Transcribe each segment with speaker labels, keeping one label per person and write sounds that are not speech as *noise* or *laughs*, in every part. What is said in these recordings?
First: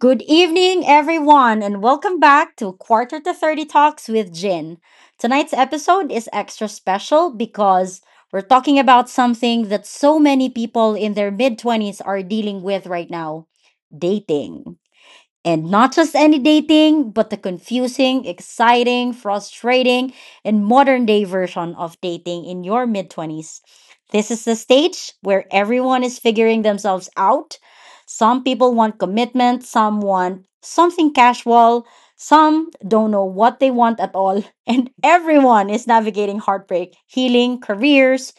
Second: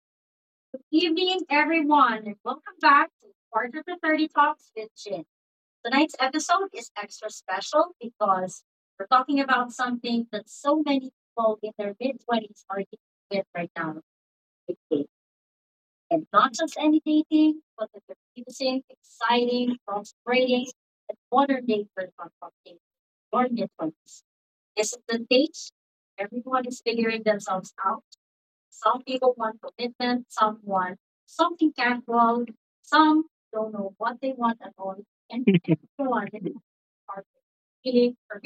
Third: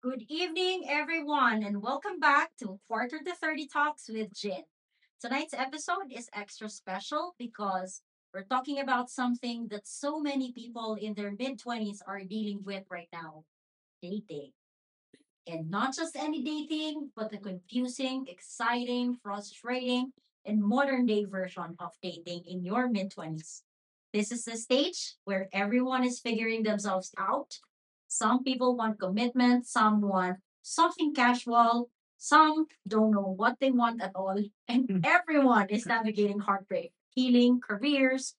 Speaker 1: Good evening, everyone, and welcome back to Quarter to 30 Talks with Jin. Tonight's episode is extra special because we're talking about something that so many people in their mid 20s are dealing with right now: dating. And not just any dating, but the confusing, exciting, frustrating, and modern day version of dating in your mid 20s. This is the stage where everyone is figuring themselves out. Some people want commitment, some want something casual, some don't know what they want at all, *laughs* and everyone is navigating heartbreak, healing, careers,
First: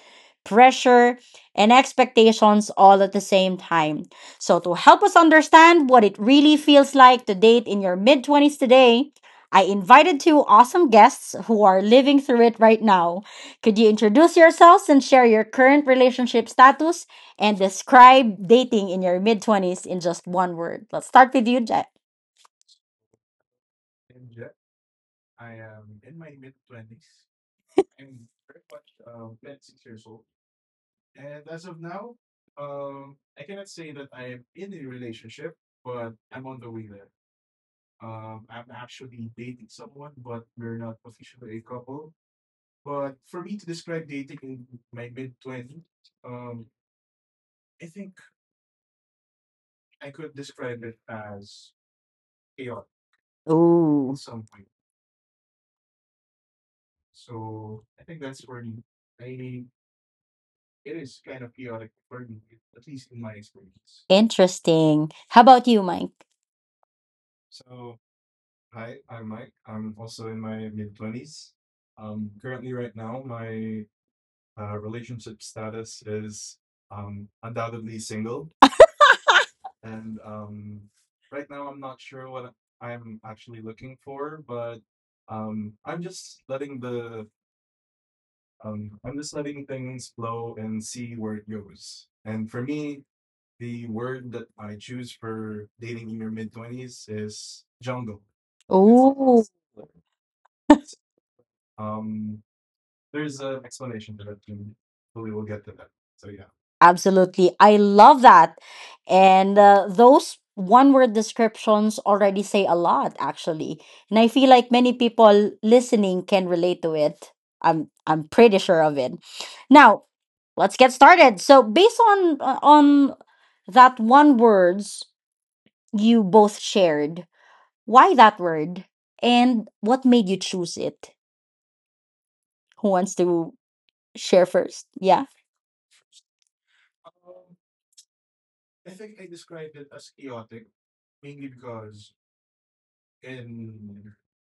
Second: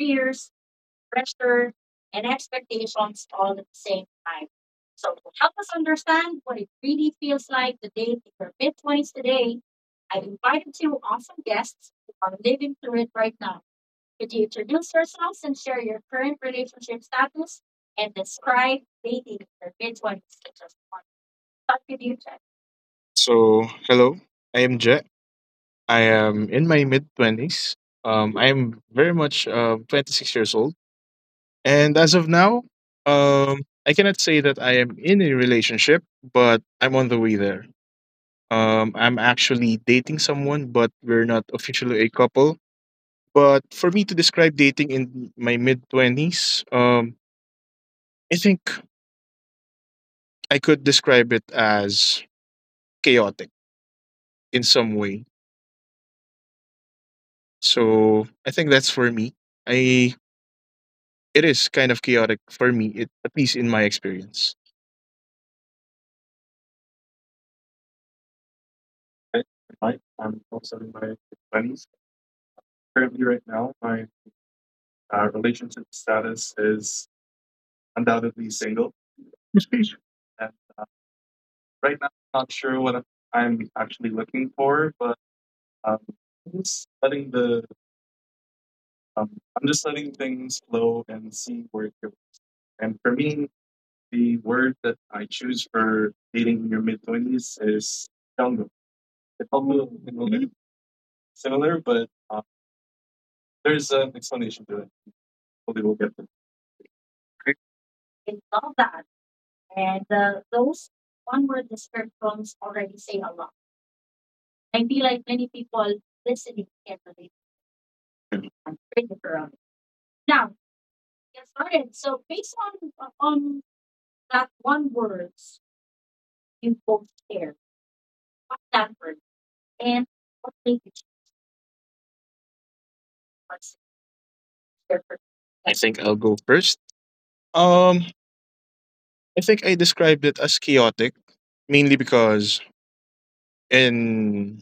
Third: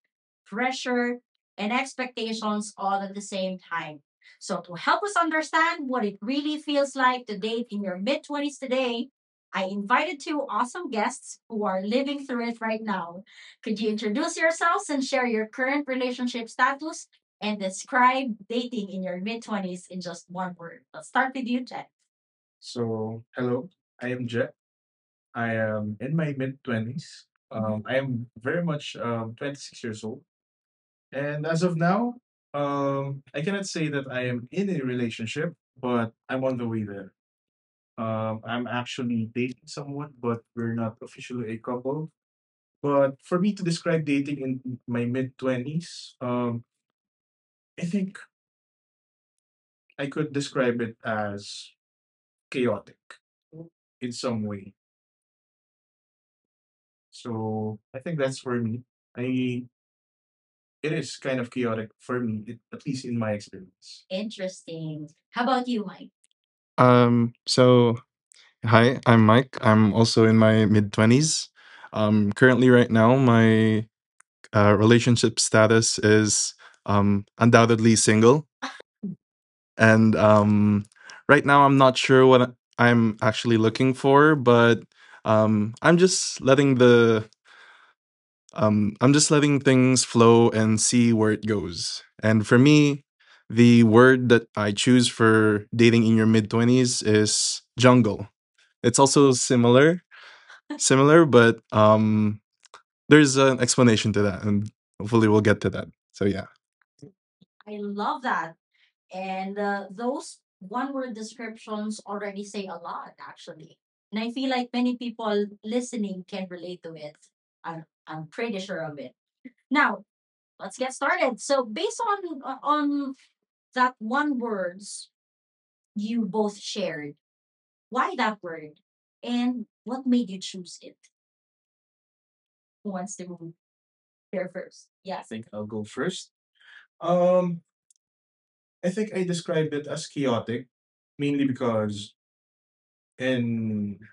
Speaker 1: pressure, and expectations all at the same time. So, to help us understand what it really feels like to date in your mid 20s today, I invited two awesome guests who are living through it right now. Could you introduce yourselves and share your current relationship status and describe dating in your mid 20s in just one word? Let's start with you, Jack.
Speaker 2: So, hello, I am Jet. I am in my mid 20s. I am very much 26 years old. And as of now, I cannot say that I am in a relationship, but I'm on the way there. I'm actually dating someone, but we're not officially a couple. But for me to describe dating in my mid 20s, I think I could describe it as chaotic
Speaker 1: Ooh,
Speaker 2: in some way. So, I think that's for me. I It is kind of chaotic for me, at least in my experience.
Speaker 1: interesting. How about you, Mike?
Speaker 3: So hi, I'm Mike. I'm also in my mid 20s. Currently, right now, my relationship status is undoubtedly single. And right now, I'm not sure what I'm actually looking for, but I'm just letting the I'm just letting things flow and see where it goes. And for me, the word that I choose for dating in your mid 20s is jungle. Also
Speaker 2: I'll
Speaker 1: Ooh.
Speaker 2: go-
Speaker 3: similar
Speaker 2: I'll go-
Speaker 3: similar, but there's an explanation to that, and hopefully we'll get to that. So yeah.
Speaker 1: Absolutely. I love that. And those one word descriptions already say a lot, actually. And I feel like many people listening can relate to it. I'm pretty sure of it. Now, let's get started. So, based on on that one words you both shared, why that word and what made you choose it? Who wants to share first? Yeah.
Speaker 2: I think I'll go first. Um, I think I described it as chaotic mainly because in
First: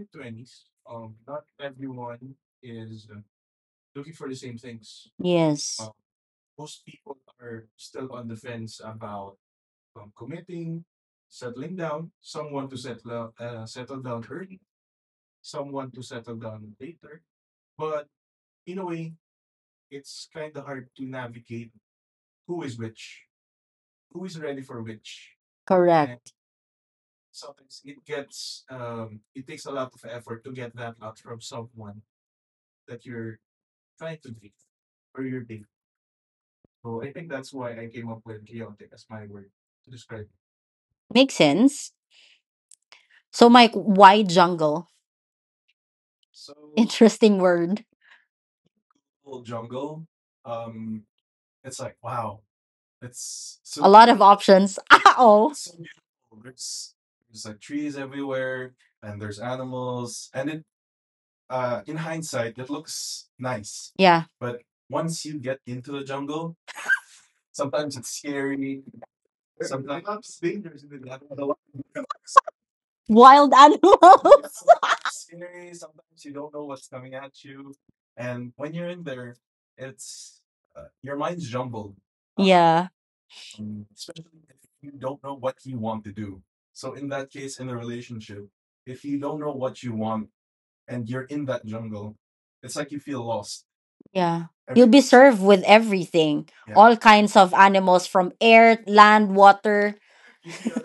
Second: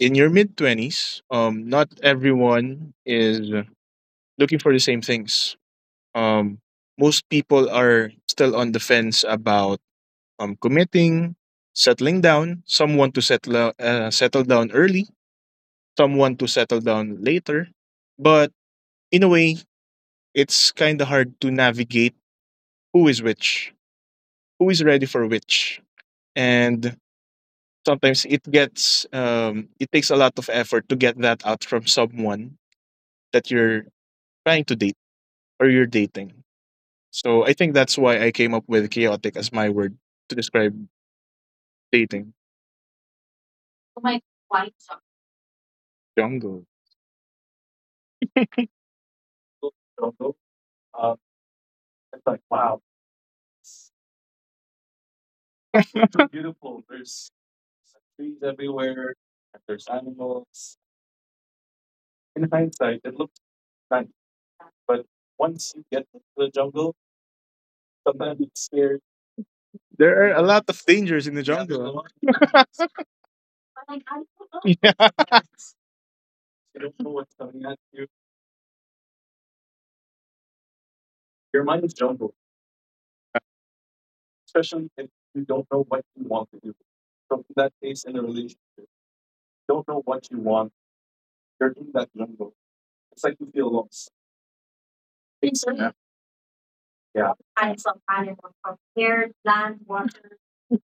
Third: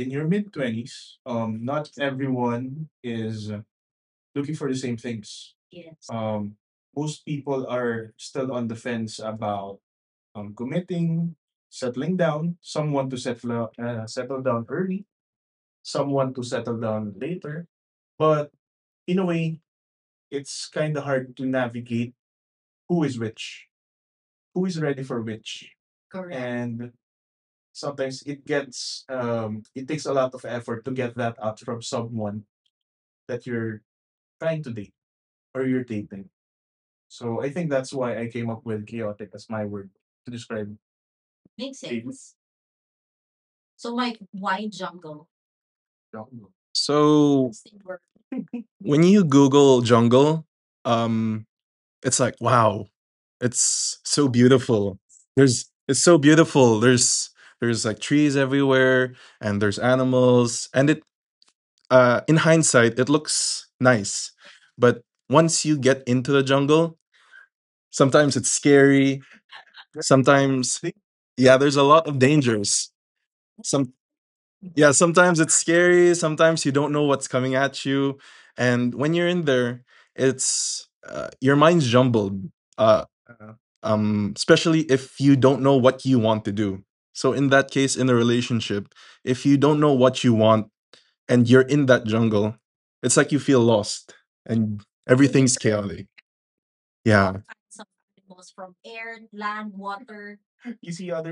Speaker 2: in your mid twenties, not everyone is looking for the same things.
Speaker 1: Yes.
Speaker 2: Um, Most people are still on the fence about committing, settling down. Some want to settle down early. Some want to settle down later. But in a way, it's kind of hard to navigate who is which, who is ready for which,
Speaker 1: Correct.
Speaker 2: and sometimes it takes a lot of effort to get that out from someone that you're trying to date or you're dating. So I think that's why I came up with chaotic as my word to describe
Speaker 1: Makes sense.
Speaker 2: dating
Speaker 1: So, Mike, why jungle?
Speaker 2: jungle.
Speaker 3: So
Speaker 1: Interesting word.
Speaker 3: when you Google jungle, um, it's like wow, it's so
Speaker 1: A lot of
Speaker 3: beautiful.
Speaker 1: options. *laughs*
Speaker 3: There's
Speaker 1: Oh,
Speaker 3: It's so beautiful. There's like trees everywhere, and there's animals, and it in hindsight it looks nice,
Speaker 1: yeah.
Speaker 3: but once you get into the jungle, sometimes it's scary.
Speaker 2: There
Speaker 3: Sometimes
Speaker 2: are a lot of
Speaker 3: Yeah,
Speaker 2: dangers
Speaker 3: there's a
Speaker 2: in the
Speaker 3: lot of
Speaker 2: jungle.
Speaker 3: dangers some
Speaker 1: Wild
Speaker 3: yeah,
Speaker 1: animals.
Speaker 3: sometimes it's scary. Sometimes you don't know what's coming at you, and when you're in there, it's your mind's jumbled.
Speaker 1: *laughs*
Speaker 3: Uh,
Speaker 1: yeah,
Speaker 3: Especially if you don't know what you want to do. So in that case, in a relationship, if you don't know what you want and you're in that jungle, it's like you feel lost and
Speaker 1: yeah. You'll be
Speaker 3: everything's
Speaker 1: served
Speaker 3: chaotic.
Speaker 1: with everything,
Speaker 3: Yeah,
Speaker 1: all kinds of animals from air, land, water.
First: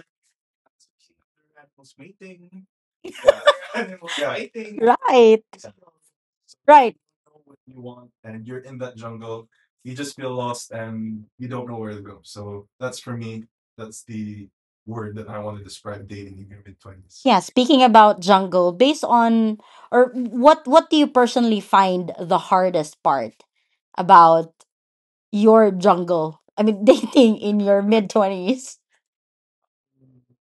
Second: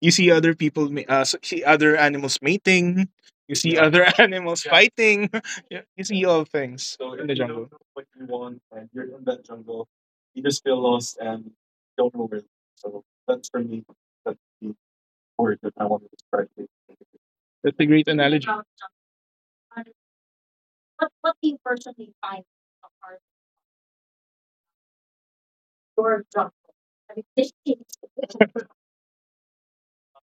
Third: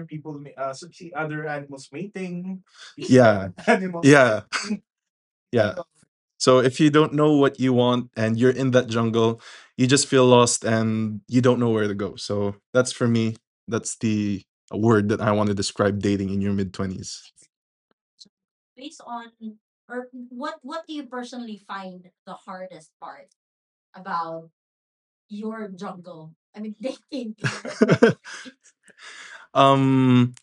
Speaker 2: You see other see other animals mating.
Speaker 3: yeah,
Speaker 2: You see
Speaker 3: *laughs*
Speaker 2: other
Speaker 1: *laughs*
Speaker 2: *laughs*
Speaker 3: yeah,
Speaker 2: animals fighting.
Speaker 1: Right,
Speaker 3: yeah.
Speaker 2: You see all
Speaker 3: So if you
Speaker 1: right.
Speaker 2: things
Speaker 3: don't
Speaker 2: in
Speaker 3: know
Speaker 2: the
Speaker 3: what you
Speaker 2: jungle.
Speaker 3: want and you're in that jungle, you just feel lost and you don't know where to go. So that's for me, that's the word that I want to describe dating in your mid 20s.
Speaker 1: Yeah,
Speaker 2: That's
Speaker 1: speaking
Speaker 2: a great
Speaker 1: about
Speaker 2: analogy.
Speaker 1: jungle, based on or what do you personally find the hardest part about your jungle? I mean, *laughs* dating in your mid
Speaker 3: *laughs*
Speaker 1: 20s.
Speaker 3: um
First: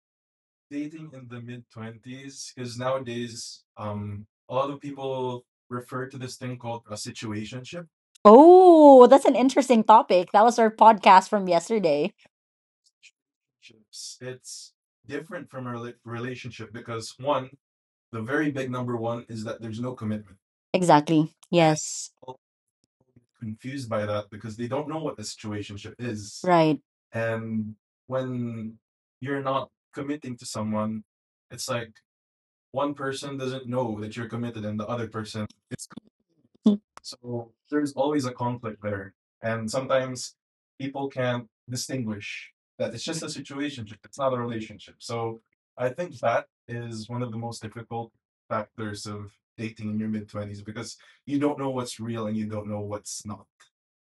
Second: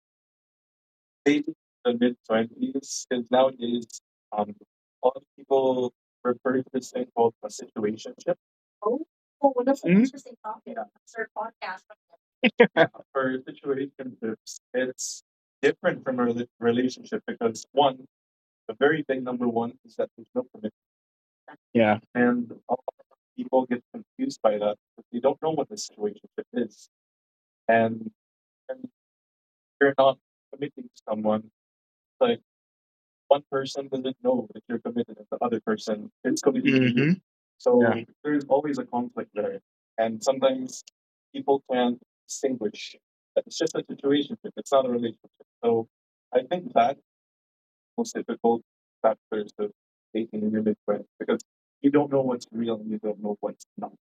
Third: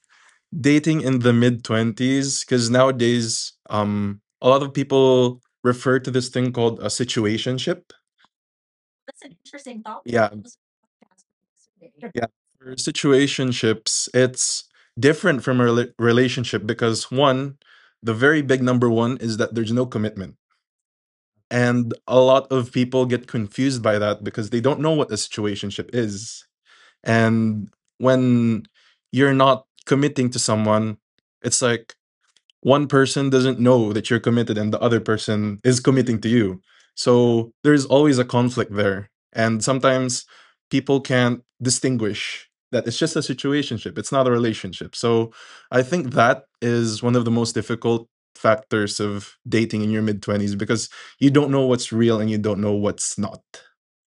Speaker 3: Dating in the mid 20s cuz nowadays a lot of people refer to this thing called a situationship.
Speaker 1: Oh, that's an interesting
Speaker 3: Yeah.
Speaker 2: Mhm.
Speaker 1: topic. That was our podcast from yesterday.
Speaker 3: Yeah. For situationships, it's different from a relationship because one, the very big number one is that there's no commitment.
Speaker 1: Exactly.
Speaker 2: Yeah.
Speaker 3: And
Speaker 1: Yes.
Speaker 3: a lot of people get confused by that because they don't know what a situationship is.
Speaker 1: Right.
Speaker 3: And when you're not committing to someone, it's like one person doesn't know that you're committed and the other person is committing to you. So there's
Speaker 2: Yeah.
Speaker 3: always a conflict there. And sometimes people can't distinguish that it's just a situationship, it's not a relationship. So I think that is one of the most difficult factors of dating in your mid 20s because you don't know what's real and you don't know what's not.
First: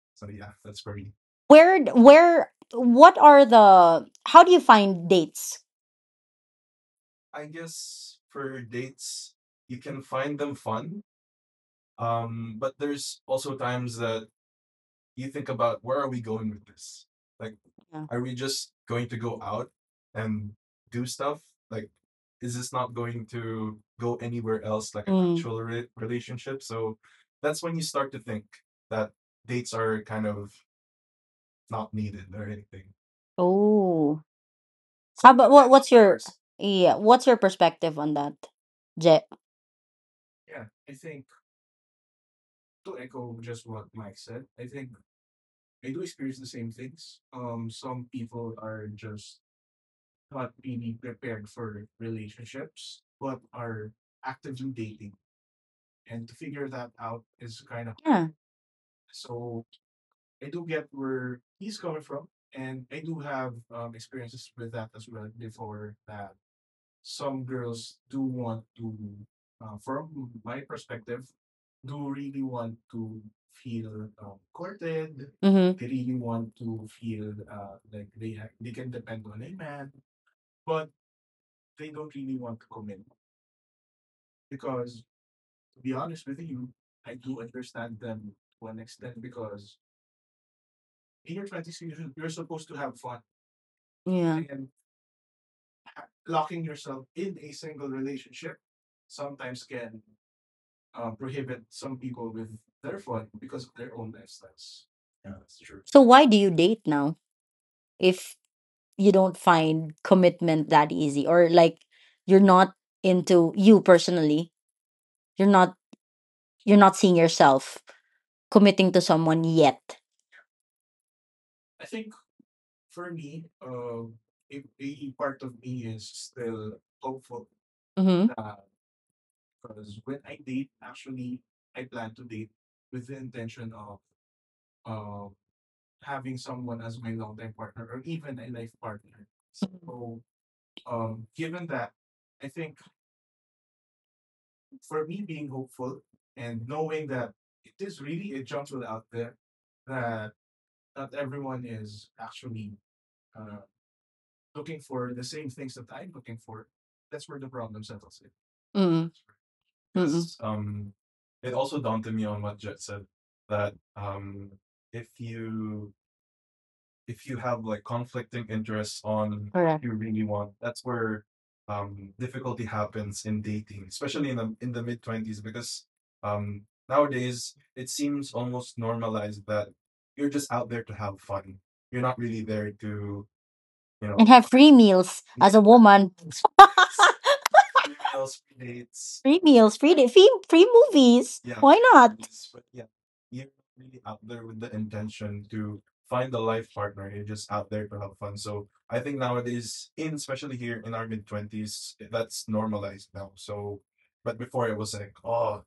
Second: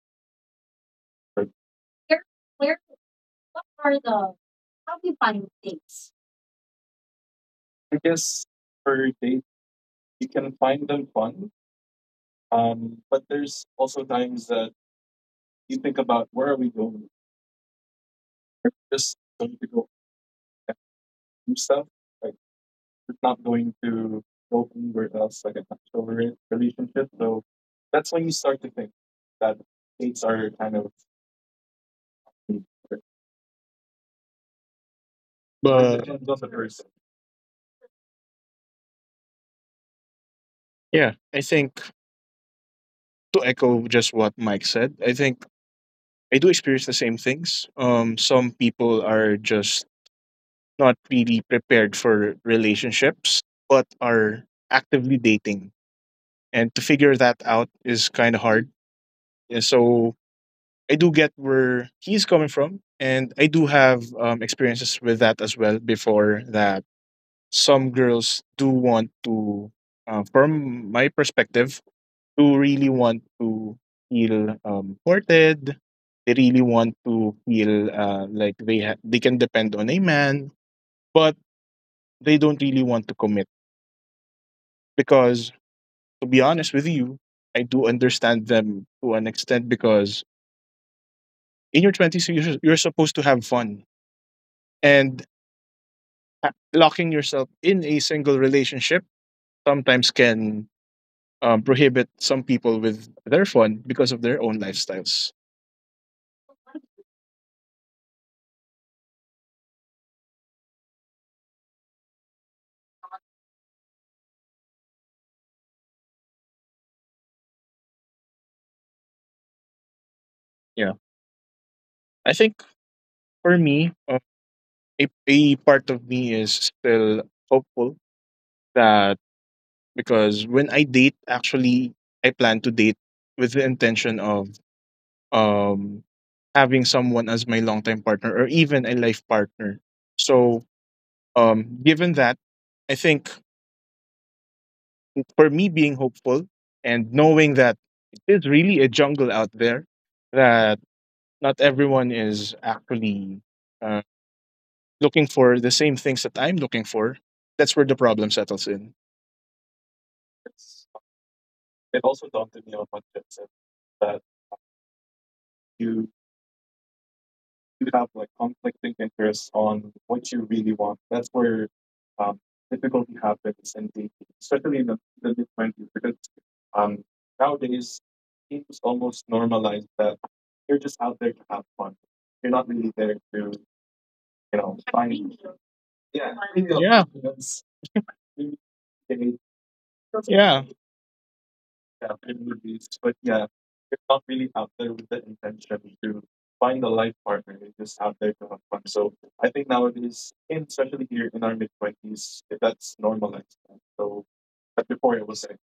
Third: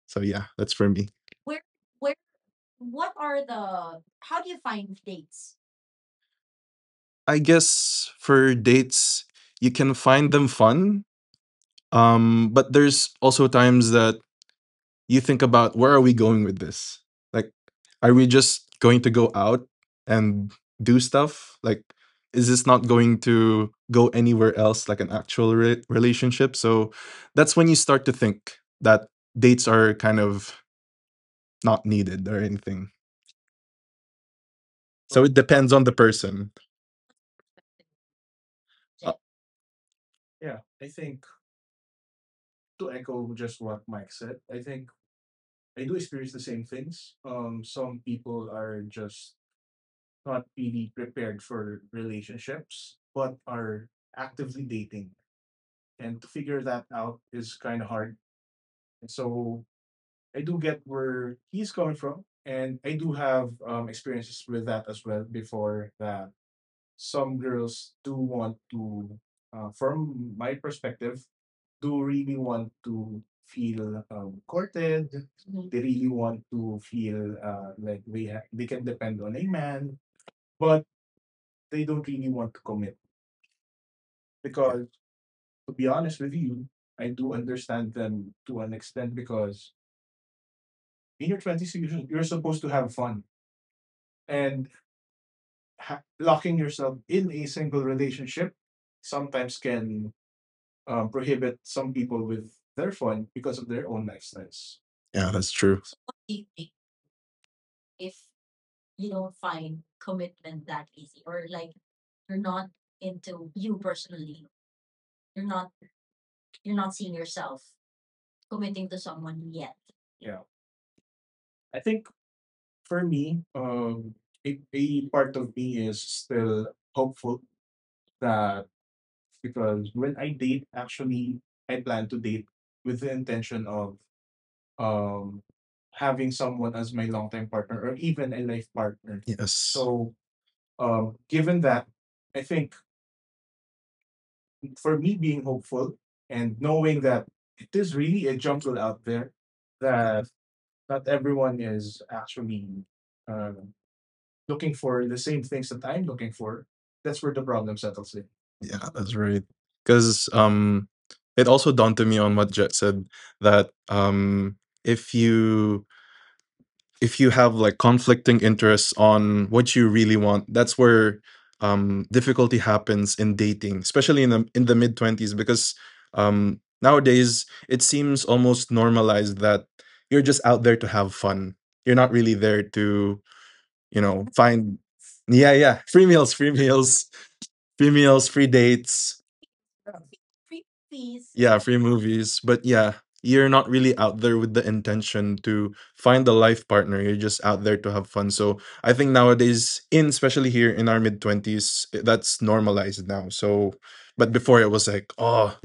Speaker 3: So yeah, that's for me.
Speaker 1: What are the, how do you find dates?
Speaker 3: I guess for dates, you can find them fun. But there's also times that you think about where are we going with this? Like, are
Speaker 1: Yeah.
Speaker 3: we just going to go out and do stuff? Like, is this not going to go anywhere else, like an
Speaker 1: Mm.
Speaker 3: actual relationship? So that's when you start to think that dates are kind of not needed or anything.
Speaker 1: Oh, how
Speaker 3: So it
Speaker 1: about what?
Speaker 3: depends
Speaker 1: What's
Speaker 3: on the
Speaker 1: your
Speaker 2: But
Speaker 3: person.
Speaker 1: yeah? What's your perspective on that, Jet?
Speaker 3: Uh,
Speaker 2: Yeah, I think to echo just what Mike said, I think I do experience the same things. Some people are just not really prepared for relationships, but are actively dating, and to figure that out is
Speaker 1: Yeah.
Speaker 2: kind of hard. And so I do get where he's coming from, and I do have experiences with that as well before that some girls from my perspective, do really want to feel courted.
Speaker 1: Mm-hmm.
Speaker 2: They really want to feel like they can depend on a man, but they don't really want to commit because, to be honest with you, I do understand them to an extent because in your twenties you're supposed to have fun
Speaker 1: Yeah.
Speaker 2: and locking yourself in a single relationship sometimes can prohibit some people with their fun because of their own lifestyles.
Speaker 3: yeah, that's
Speaker 1: So
Speaker 3: true.
Speaker 1: why do you date now if you don't find commitment that easy, or like you're not into— you personally, you're not— you're not seeing yourself committing to someone yet.
Speaker 2: Yeah, I think for me, a part of me is still hopeful
Speaker 1: Mhm.
Speaker 2: that because when I date, actually, I plan to date with the intention of um, having someone as my longtime partner or even a life partner.
Speaker 3: Yes.
Speaker 2: So, given that, I think for me being hopeful and knowing that it is really a jungle out there that not everyone is actually uh, looking for the same things that I'm looking for. That's where the problem settles
Speaker 3: Yeah,
Speaker 2: in.
Speaker 1: Mm.
Speaker 3: that's right. Because
Speaker 1: Mm.
Speaker 3: it also dawned to me on what Jet said that if you, if you have like conflicting interests on what
Speaker 1: Correct.
Speaker 3: you really want, that's where difficulty happens in dating, especially in the mid twenties, because nowadays it seems almost normalized that you're just out there to have fun. You're not really there to, you
Speaker 1: And
Speaker 3: know,
Speaker 1: have free
Speaker 3: find
Speaker 1: meals as
Speaker 3: yeah
Speaker 1: a
Speaker 3: yeah free
Speaker 1: woman.
Speaker 3: meals,
Speaker 2: Yeah,
Speaker 3: free dates.
Speaker 1: Free meals,
Speaker 2: yeah,
Speaker 1: free movies.
Speaker 3: Yeah,
Speaker 1: Why
Speaker 3: free
Speaker 1: not?
Speaker 3: movies. But
Speaker 1: Yeah.
Speaker 3: yeah, you're not really out there with the intention to find a life partner. You're just out there to have fun. So I think nowadays, in especially here in our mid twenties, that's normalized now. So, but before it was like, oh,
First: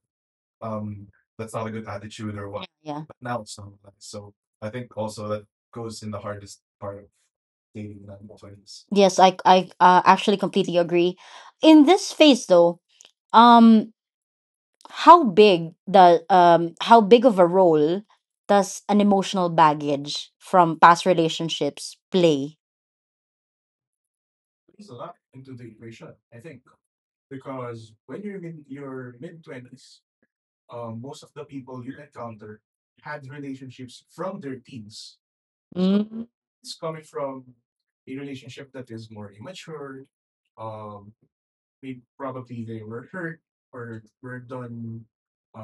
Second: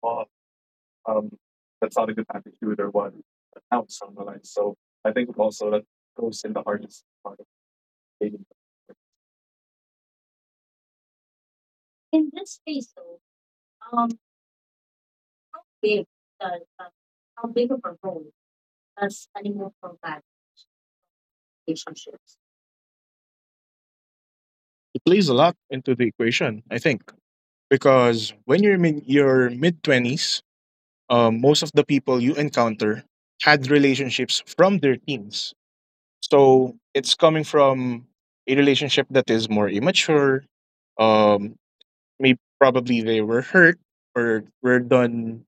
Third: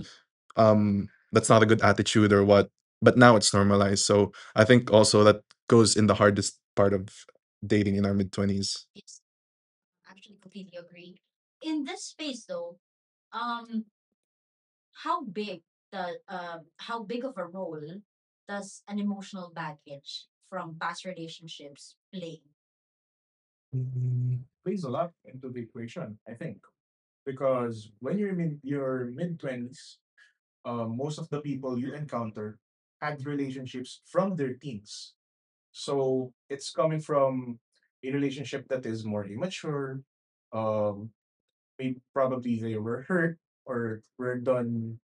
Speaker 3: that's not a good attitude or what.
Speaker 1: Yeah.
Speaker 3: But now it's normalized. So I think also that goes in the hardest part of dating in our mid twenties.
Speaker 1: Yes, I actually completely agree. In this phase though, um how big the how big of a role does an emotional baggage from past relationships play?
Speaker 2: it plays a lot into the equation, I think, because when you're in your mid twenties, most of the people you encounter had relationships from their teens.
Speaker 1: Mhm.
Speaker 2: So it's coming from a relationship that is more immature. Um, Maybe probably they were hurt or were done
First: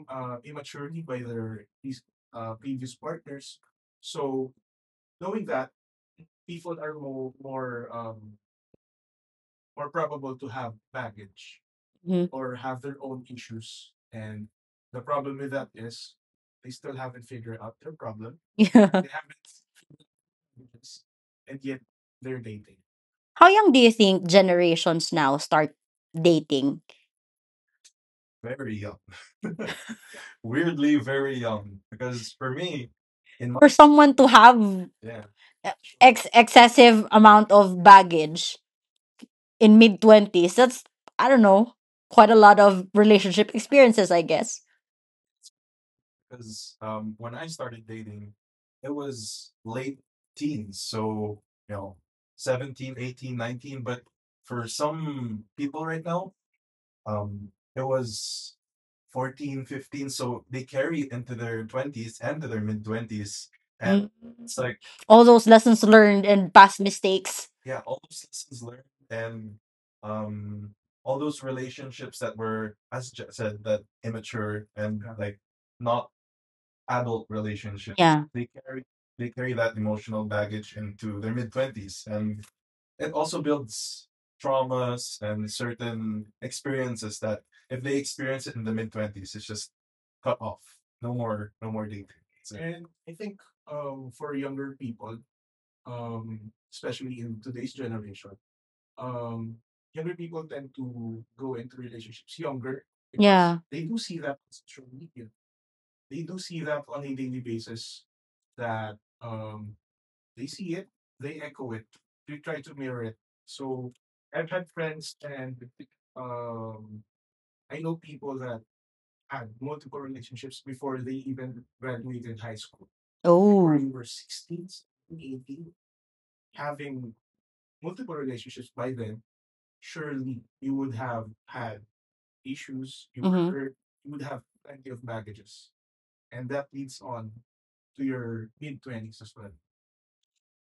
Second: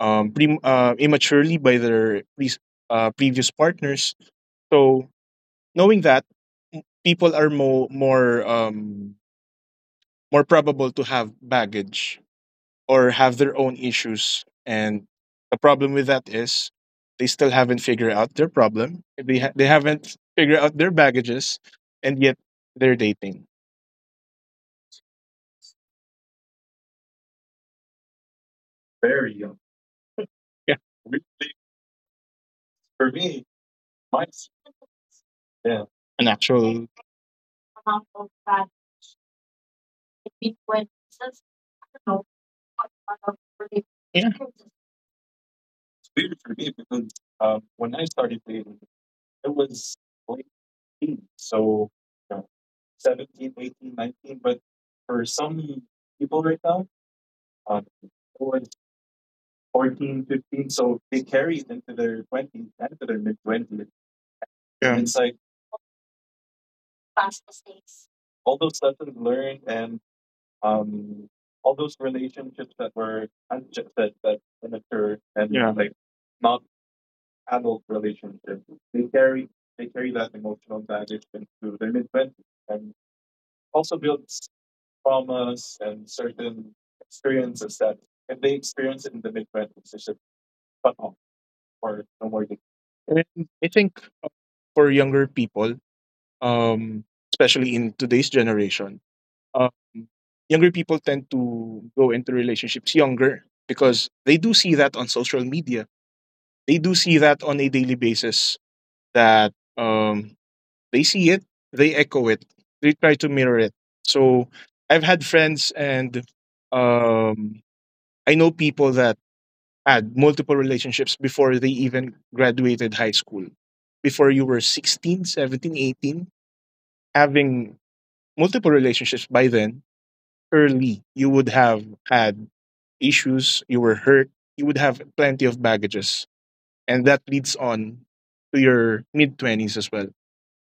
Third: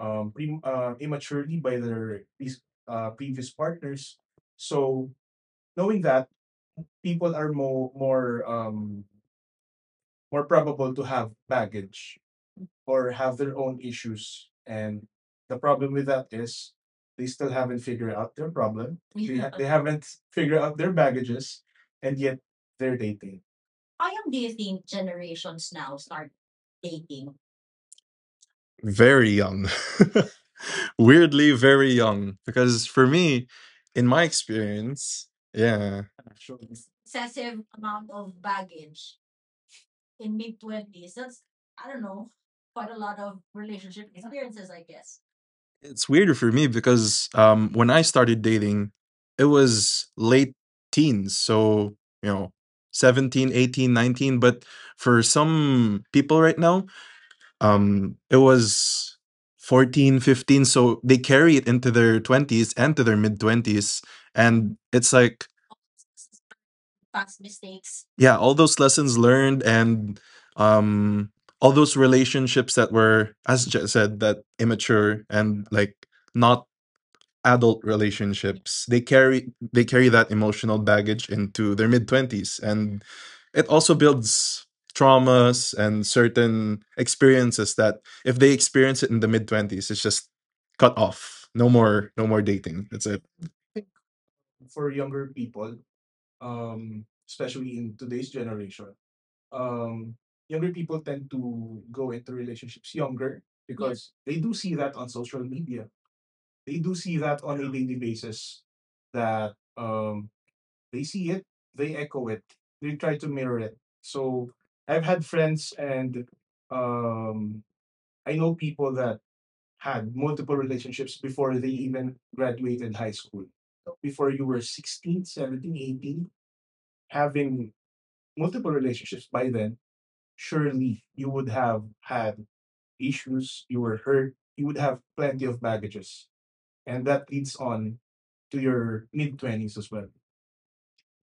Speaker 2: um, pre- uh, immaturely by their previous partners. So knowing that, people are more probable to have baggage
Speaker 1: *laughs*
Speaker 2: or have their own issues. And the problem with that is they still haven't figured out their problem.
Speaker 1: Yeah.
Speaker 2: They haven't figured out their baggages, and yet they're dating.
Speaker 1: How young do you think generations now start dating?
Speaker 3: Very young. *laughs*
Speaker 2: Yeah,
Speaker 3: Weirdly, very young. Because for me, in my
Speaker 1: For someone to
Speaker 3: experience,
Speaker 1: have
Speaker 3: yeah.
Speaker 2: an actual
Speaker 1: excessive amount of baggage in mid 20s, that's— I don't know, quite a lot of relationship experiences,
Speaker 2: yeah.
Speaker 1: I guess.
Speaker 3: It's weirder for me because when I started dating, it was late teens. So, you know, 17, 18, 19. But for some people right now, it was 14, 15. So they carry it into their 20s and to their mid 20s.
Speaker 1: Yeah. Mm.
Speaker 3: And it's like,
Speaker 2: Yeah.
Speaker 1: All those lessons learned and past mistakes.
Speaker 3: yeah, all those lessons learned and um, all those relationships that were, as Jet said, that immature and like
Speaker 2: Yeah.
Speaker 3: not adult
Speaker 1: Adult relationships. Yeah.
Speaker 3: relationships, they carry that emotional baggage into their mid 20s, and it also builds traumas and certain experiences that if they experience it in the mid 20s, it's just cut off. No more, no more dating, that's it.
Speaker 2: And I think for younger people, especially in today's generation, um, younger people tend to go into relationships younger
Speaker 1: Yeah.
Speaker 2: because they do see that on social media. They do see that on a daily basis that they see it, they echo it, they try to mirror it. So I've had friends and um, I know people that had multiple relationships before they even graduated high school.
Speaker 1: Oh. Oh.
Speaker 2: Before you were 16, 17, 18, having multiple relationships by then, early, you would have had issues,
Speaker 1: Mhm.
Speaker 2: you were hurt, you would have plenty of baggages. And that leads on to your mid 20s as well.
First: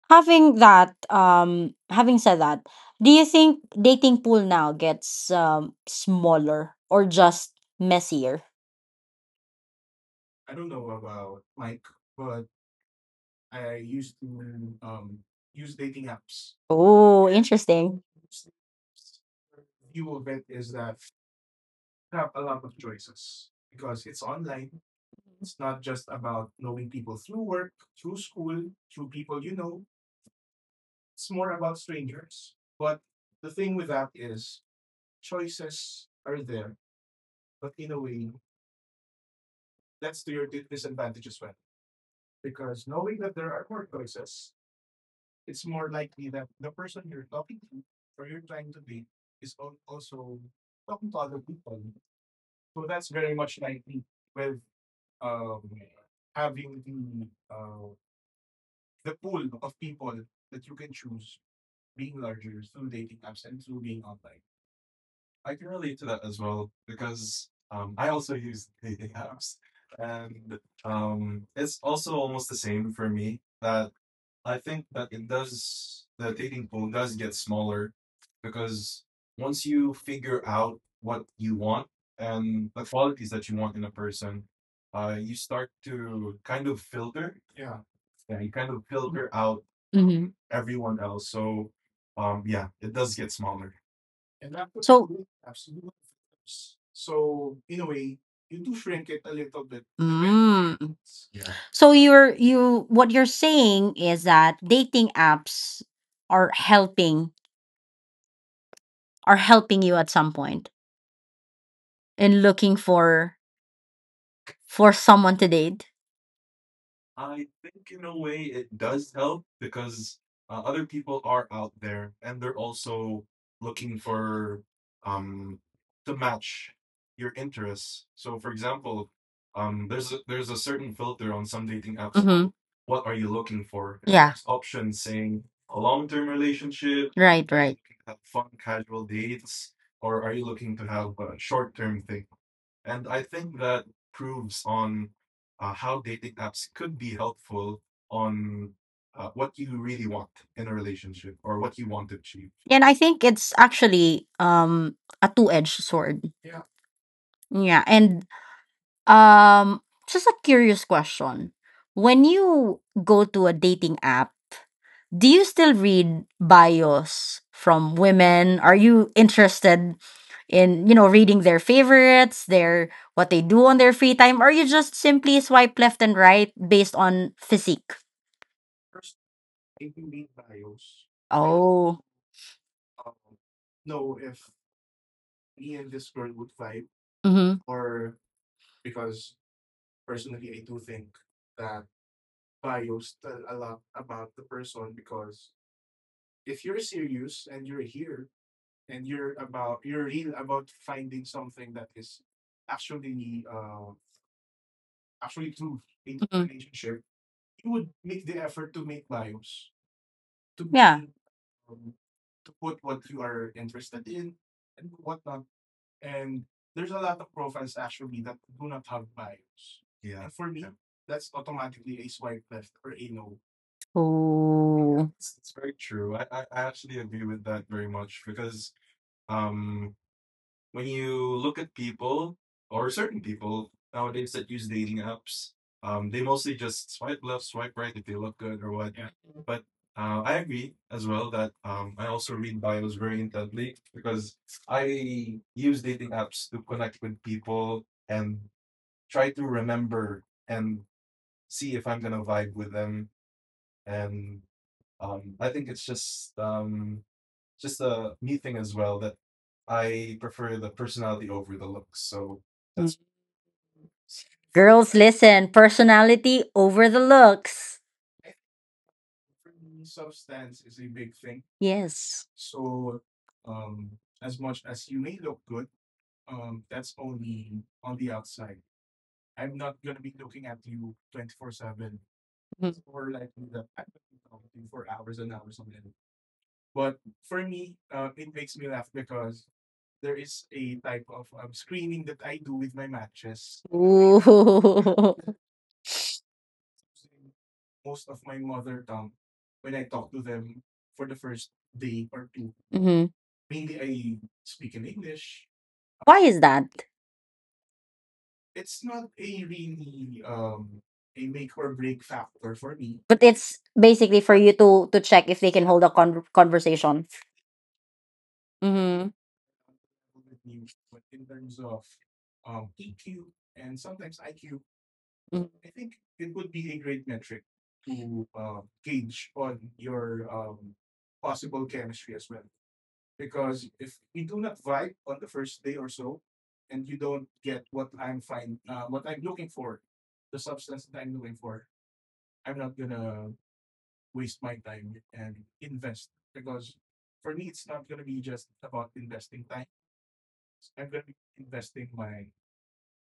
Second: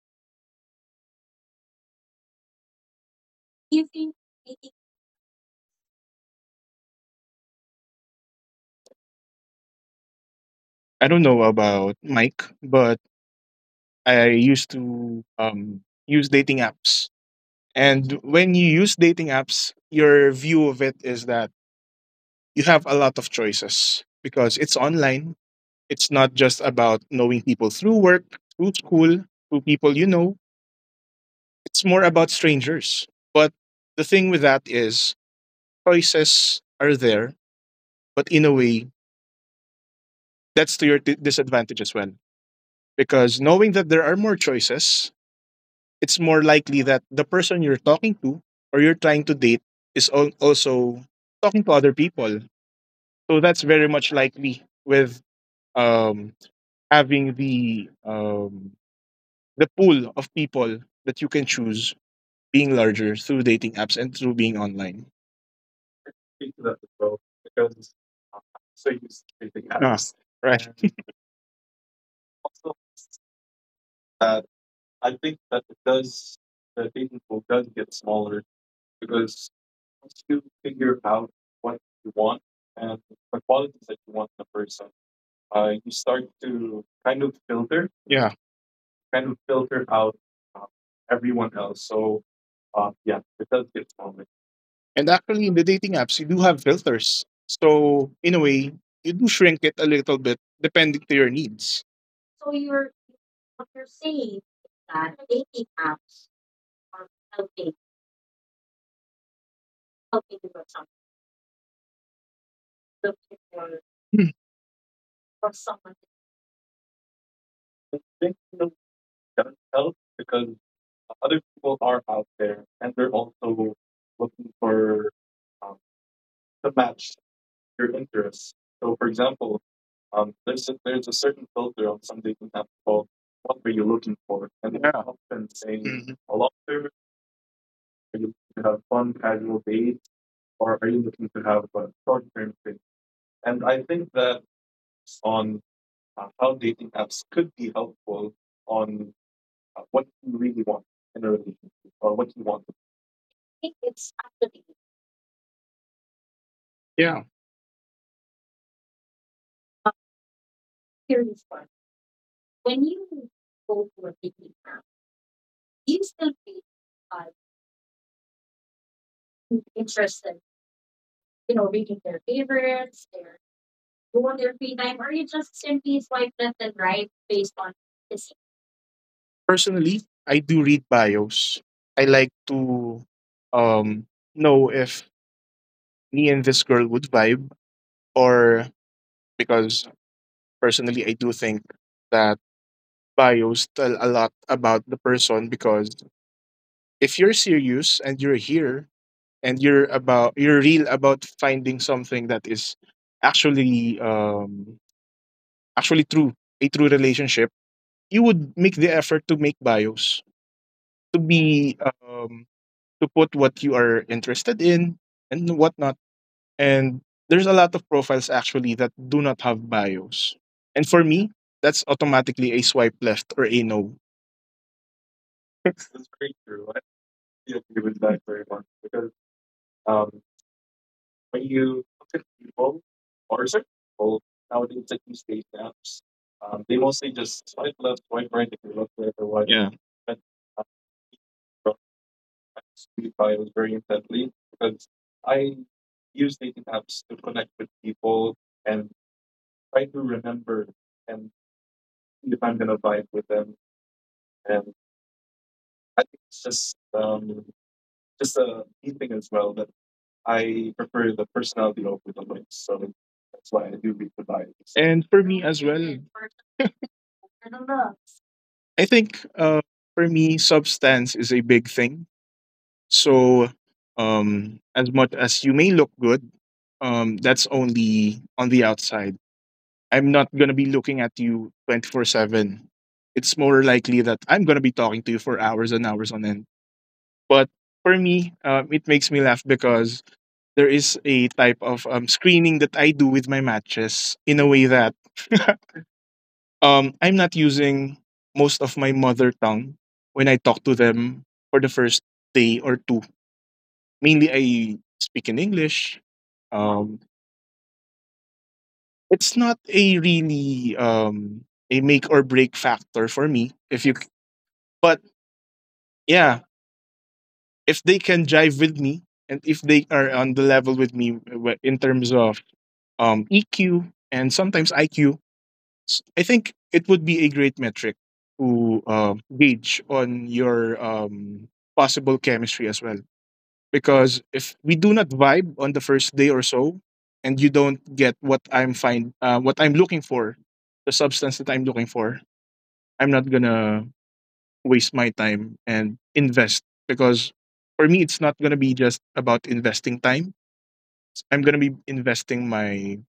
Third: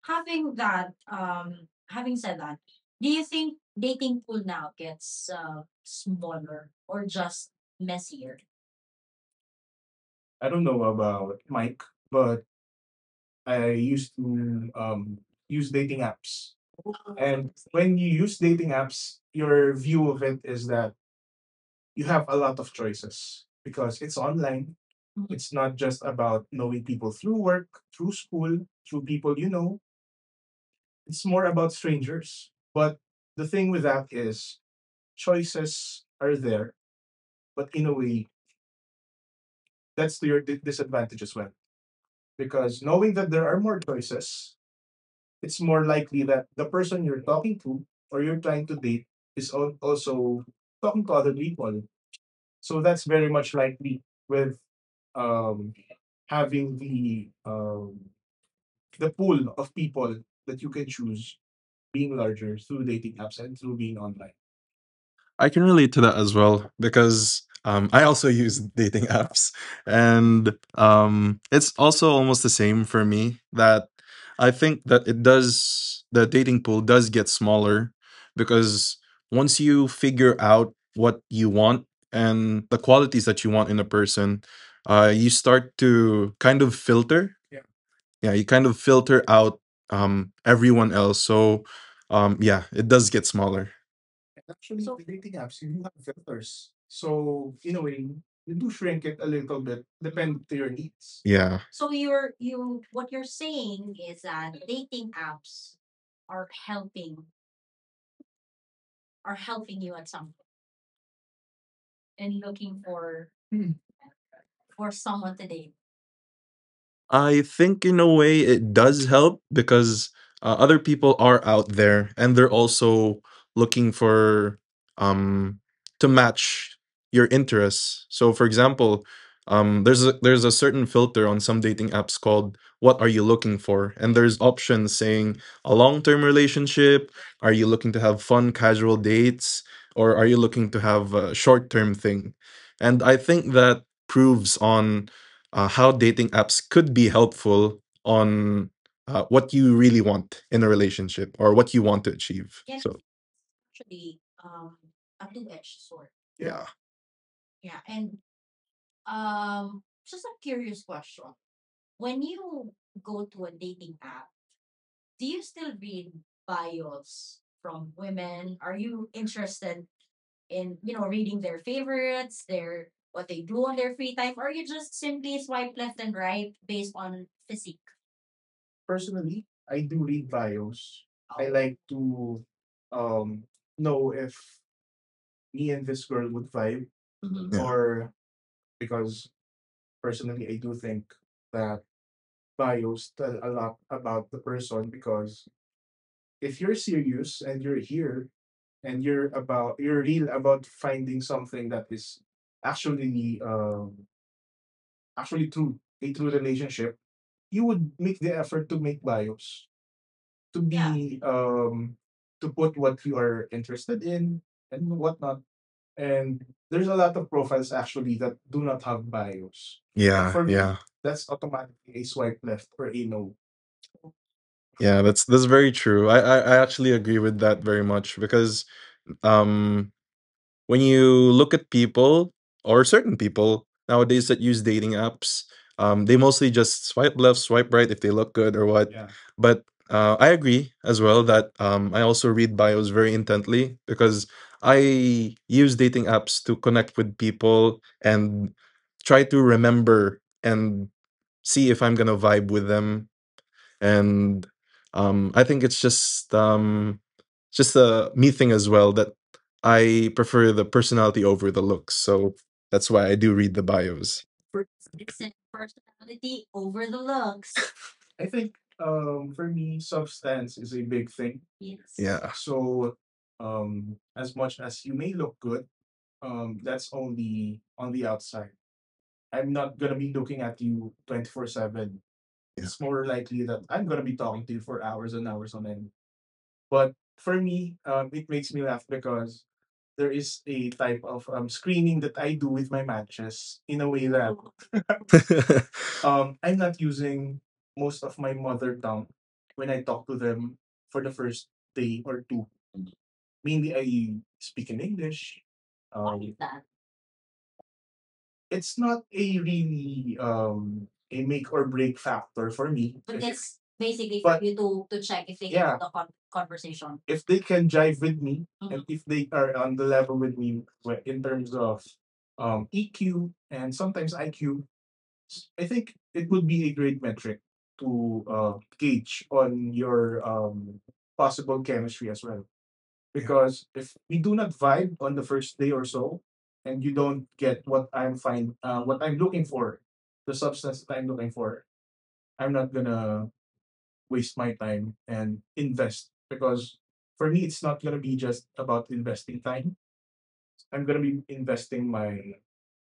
Speaker 1: Having that, having said that, do you think dating pool now gets smaller or just messier?
Speaker 2: I don't know about Mike, but I used to use dating apps.
Speaker 1: Oh, interesting.
Speaker 2: And when you use dating apps, your view of it is that you have a lot of choices because it's online. It's not just about knowing people through work, through school, people you know. It's more about strangers. But the thing with that is choices are there, but in a way, that's to your disadvantage as well. Because knowing that there are more choices, it's more likely that the person you're talking to or you're trying to date is also talking to other people. So that's very much likely with um, having the pool of people that you can choose being larger through dating apps and through being online.
Speaker 3: I can relate to that as well because I also use dating *laughs* apps,
Speaker 2: Ah,
Speaker 3: and
Speaker 2: right. *laughs*
Speaker 3: it's also almost the same for me. That I think that it does the dating pool does get smaller because once you figure out what you want and the qualities that you want in a person, you start to kind of filter. Yeah,
Speaker 2: Yeah.
Speaker 3: you kind of filter out
Speaker 1: Mm-hmm.
Speaker 3: everyone else. So yeah, it does get smaller.
Speaker 2: And
Speaker 1: So,
Speaker 2: actually, in the dating apps, you do have filters. So, in a way, you do shrink it a
Speaker 1: depend.
Speaker 2: little bit depending
Speaker 1: Mm.
Speaker 2: to your
Speaker 3: Yeah.
Speaker 2: needs.
Speaker 1: So you're— you, what you're saying is that dating apps are helping— are helping you at some point in looking for—
Speaker 2: Hmm.
Speaker 1: for someone to date.
Speaker 3: I think in a way it does help because other people are out there and they're also looking for um to match your interests. So for example, there's a certain filter on some dating apps
Speaker 1: Mm-hmm.
Speaker 3: called what are you
Speaker 2: What are
Speaker 3: looking
Speaker 2: you
Speaker 3: for?
Speaker 2: looking?
Speaker 3: And
Speaker 1: Yeah.
Speaker 3: there's options saying a long-term relationship, are
Speaker 1: Right,
Speaker 3: you
Speaker 1: right.
Speaker 3: looking to have fun casual dates, or are you looking to have a short-term thing? And I think that proves on how dating apps could be helpful on what you really want in a relationship or what you want to achieve.
Speaker 1: And I think it's actually a two-edged sword.
Speaker 3: Yeah.
Speaker 2: Yeah.
Speaker 1: Yeah, and just a curious question. When you go to a dating app, do you still read bios from women? Are you interested in, you know, reading their favorites, their— what they do on their free time, or you just simply swipe left and right based on physique?
Speaker 2: Personally, I do read bios. I
Speaker 1: Oh.
Speaker 2: like to um, know if me and this girl would vibe,
Speaker 1: Mhm.
Speaker 3: Yeah.
Speaker 2: or because personally, I do think that bios tell a lot about the person. Because if you're serious and you're here and you're real about finding something that is actually um, actually true, a true
Speaker 1: Mhm.
Speaker 2: relationship, you would make the effort to make bios to
Speaker 1: Yeah. Be—
Speaker 2: be to put what you are interested in and whatnot. And there's a lot of profiles actually that do not have bios.
Speaker 3: Yeah,
Speaker 2: And
Speaker 3: yeah,
Speaker 2: for me, that's automatically a swipe left or a no.
Speaker 3: yeah.
Speaker 1: Oh.
Speaker 3: That's very true. I actually agree with that very much because um when you look at people or certain people nowadays that use dating apps, they mostly
Speaker 2: They most
Speaker 3: just swipe left,
Speaker 2: swipe
Speaker 3: swipe right if they look good or
Speaker 2: left
Speaker 3: what.
Speaker 2: or what? Yeah.
Speaker 3: But I agree as well that I also read bios very intently because I use dating apps to connect with people and try to remember and see if I'm gonna vibe with them, and I think it's just a me thing as well that I prefer the personality over the looks. So that's why I do read the bios.
Speaker 2: And
Speaker 1: Girls,
Speaker 2: for,
Speaker 1: listen: personality over the looks.
Speaker 2: I think for me, substance is a big
Speaker 3: Yes.
Speaker 2: thing.
Speaker 1: Yes.
Speaker 3: Yeah.
Speaker 2: So as much as you may look good, that's only on the outside. I'm not going to be looking at you 24/7.
Speaker 1: Mhm. More
Speaker 2: It's
Speaker 1: likely
Speaker 2: more
Speaker 1: that I'm
Speaker 2: likely that I'm going to be
Speaker 1: talking for
Speaker 2: talking to you
Speaker 1: hours
Speaker 2: for
Speaker 1: and
Speaker 2: hours
Speaker 1: hours on
Speaker 2: and
Speaker 1: end.
Speaker 2: hours on end. But for me, it makes me laugh because there is a type of screening that I do with my matches in a way that
Speaker 1: Ooh. *laughs*
Speaker 2: *laughs*
Speaker 3: *laughs*
Speaker 2: I'm not using most of my mother tongue when I talk to them for the first day or two.
Speaker 1: Mhm.
Speaker 2: Mainly, I can English.
Speaker 1: Why is that?
Speaker 2: Um, it's not a really a make or break factor
Speaker 1: But
Speaker 2: for me.
Speaker 1: it's basically for you
Speaker 2: But
Speaker 1: to check if they can hold a
Speaker 2: yeah,
Speaker 1: conversation.
Speaker 2: if they can jive with me,
Speaker 1: Mhm.
Speaker 2: if they are on the level with me in terms of EQ and sometimes IQ,
Speaker 1: Mhm.
Speaker 2: I think it would be a great metric to gauge on your possible chemistry as well. Because if we do not vibe on the first day or so, and you don't get what I'm looking for, the substance that I'm looking for, I'm not gonna waste my time and invest because for me it's not gonna be just about investing time. I'm gonna be investing my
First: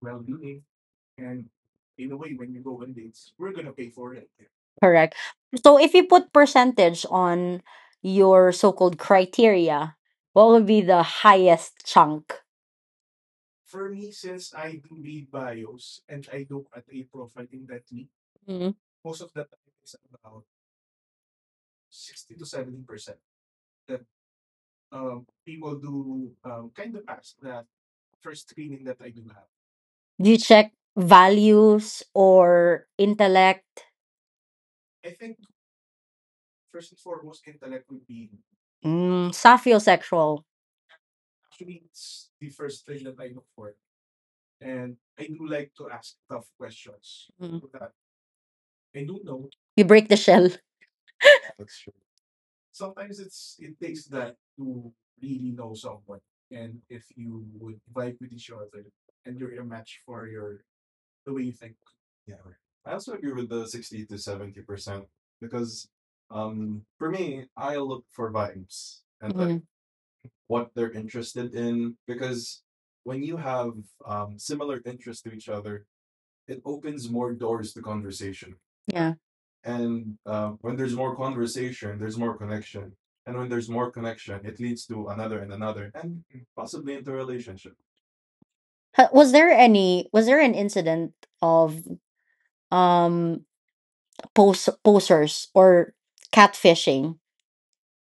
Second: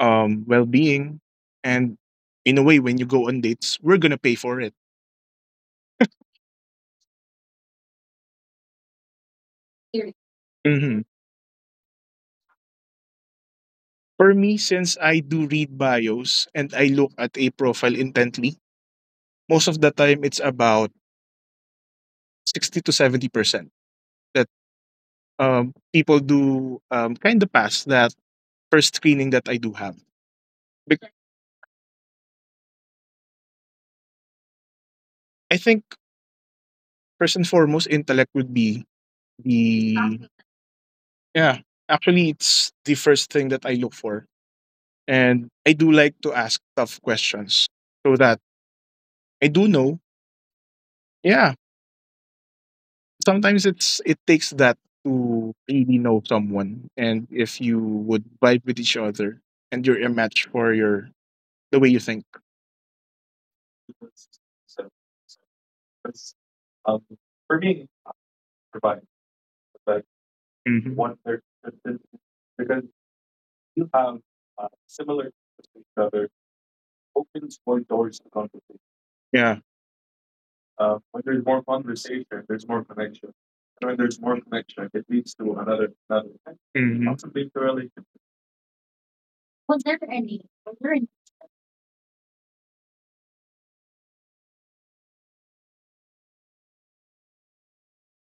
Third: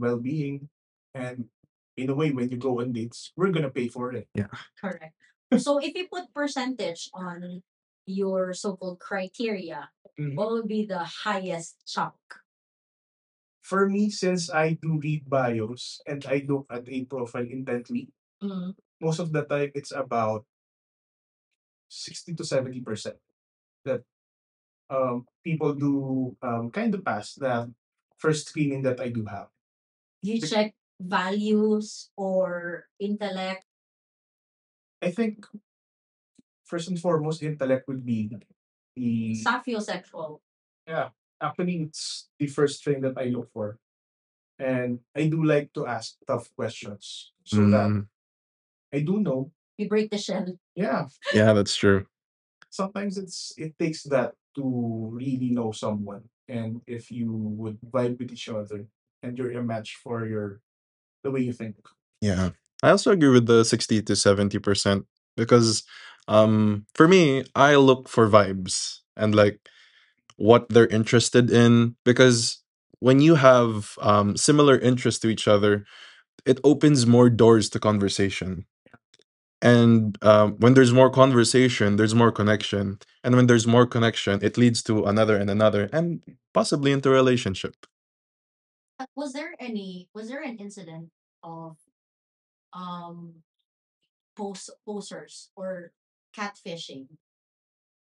Speaker 2: well-being and, in a way, when you go on dates we're gonna pay
Speaker 3: Yeah.
Speaker 2: for it.
Speaker 1: Correct. So if you put percentage on your so-called criteria, what would be
Speaker 2: hmm
Speaker 1: the highest chunk?
Speaker 2: for me, since I do read bios and I look at a profile intently, most of the time it's about 60 to 70% that people do kind of pass that first screening that I do have.
Speaker 1: Do you
Speaker 3: Yeah.
Speaker 1: check
Speaker 2: Bec-
Speaker 1: values or intellect?
Speaker 2: I think first and foremost intellect would be
Speaker 1: Mm,
Speaker 2: the
Speaker 1: sapiosexual.
Speaker 2: yeah, actually, it's the first thing that I look for, and I do like to ask tough questions
Speaker 1: Mm.
Speaker 2: so
Speaker 3: Mm,
Speaker 2: that I do know.
Speaker 1: You break the shell.
Speaker 2: Yeah,
Speaker 3: yeah, that's true.
Speaker 2: sometimes it takes that to really know someone and if you would vibe with each other and you're a match for your the way you think.
Speaker 3: Yeah. I also agree with the 60 to 70% because for me, I look for vibes
Speaker 1: Like—
Speaker 3: and like
Speaker 1: mm,
Speaker 3: what
Speaker 2: Mhm.
Speaker 3: they're interested in because when you have similar interests to each other, it opens more doors to conversation,
Speaker 1: yeah.
Speaker 2: Yeah.
Speaker 3: and when there's more conversation there's more connection, and when there's more connection it leads to another and another and possibly
Speaker 2: Mhm.
Speaker 3: into a relationship.
Speaker 1: Was there any? Was there an incident of um posers or catfishing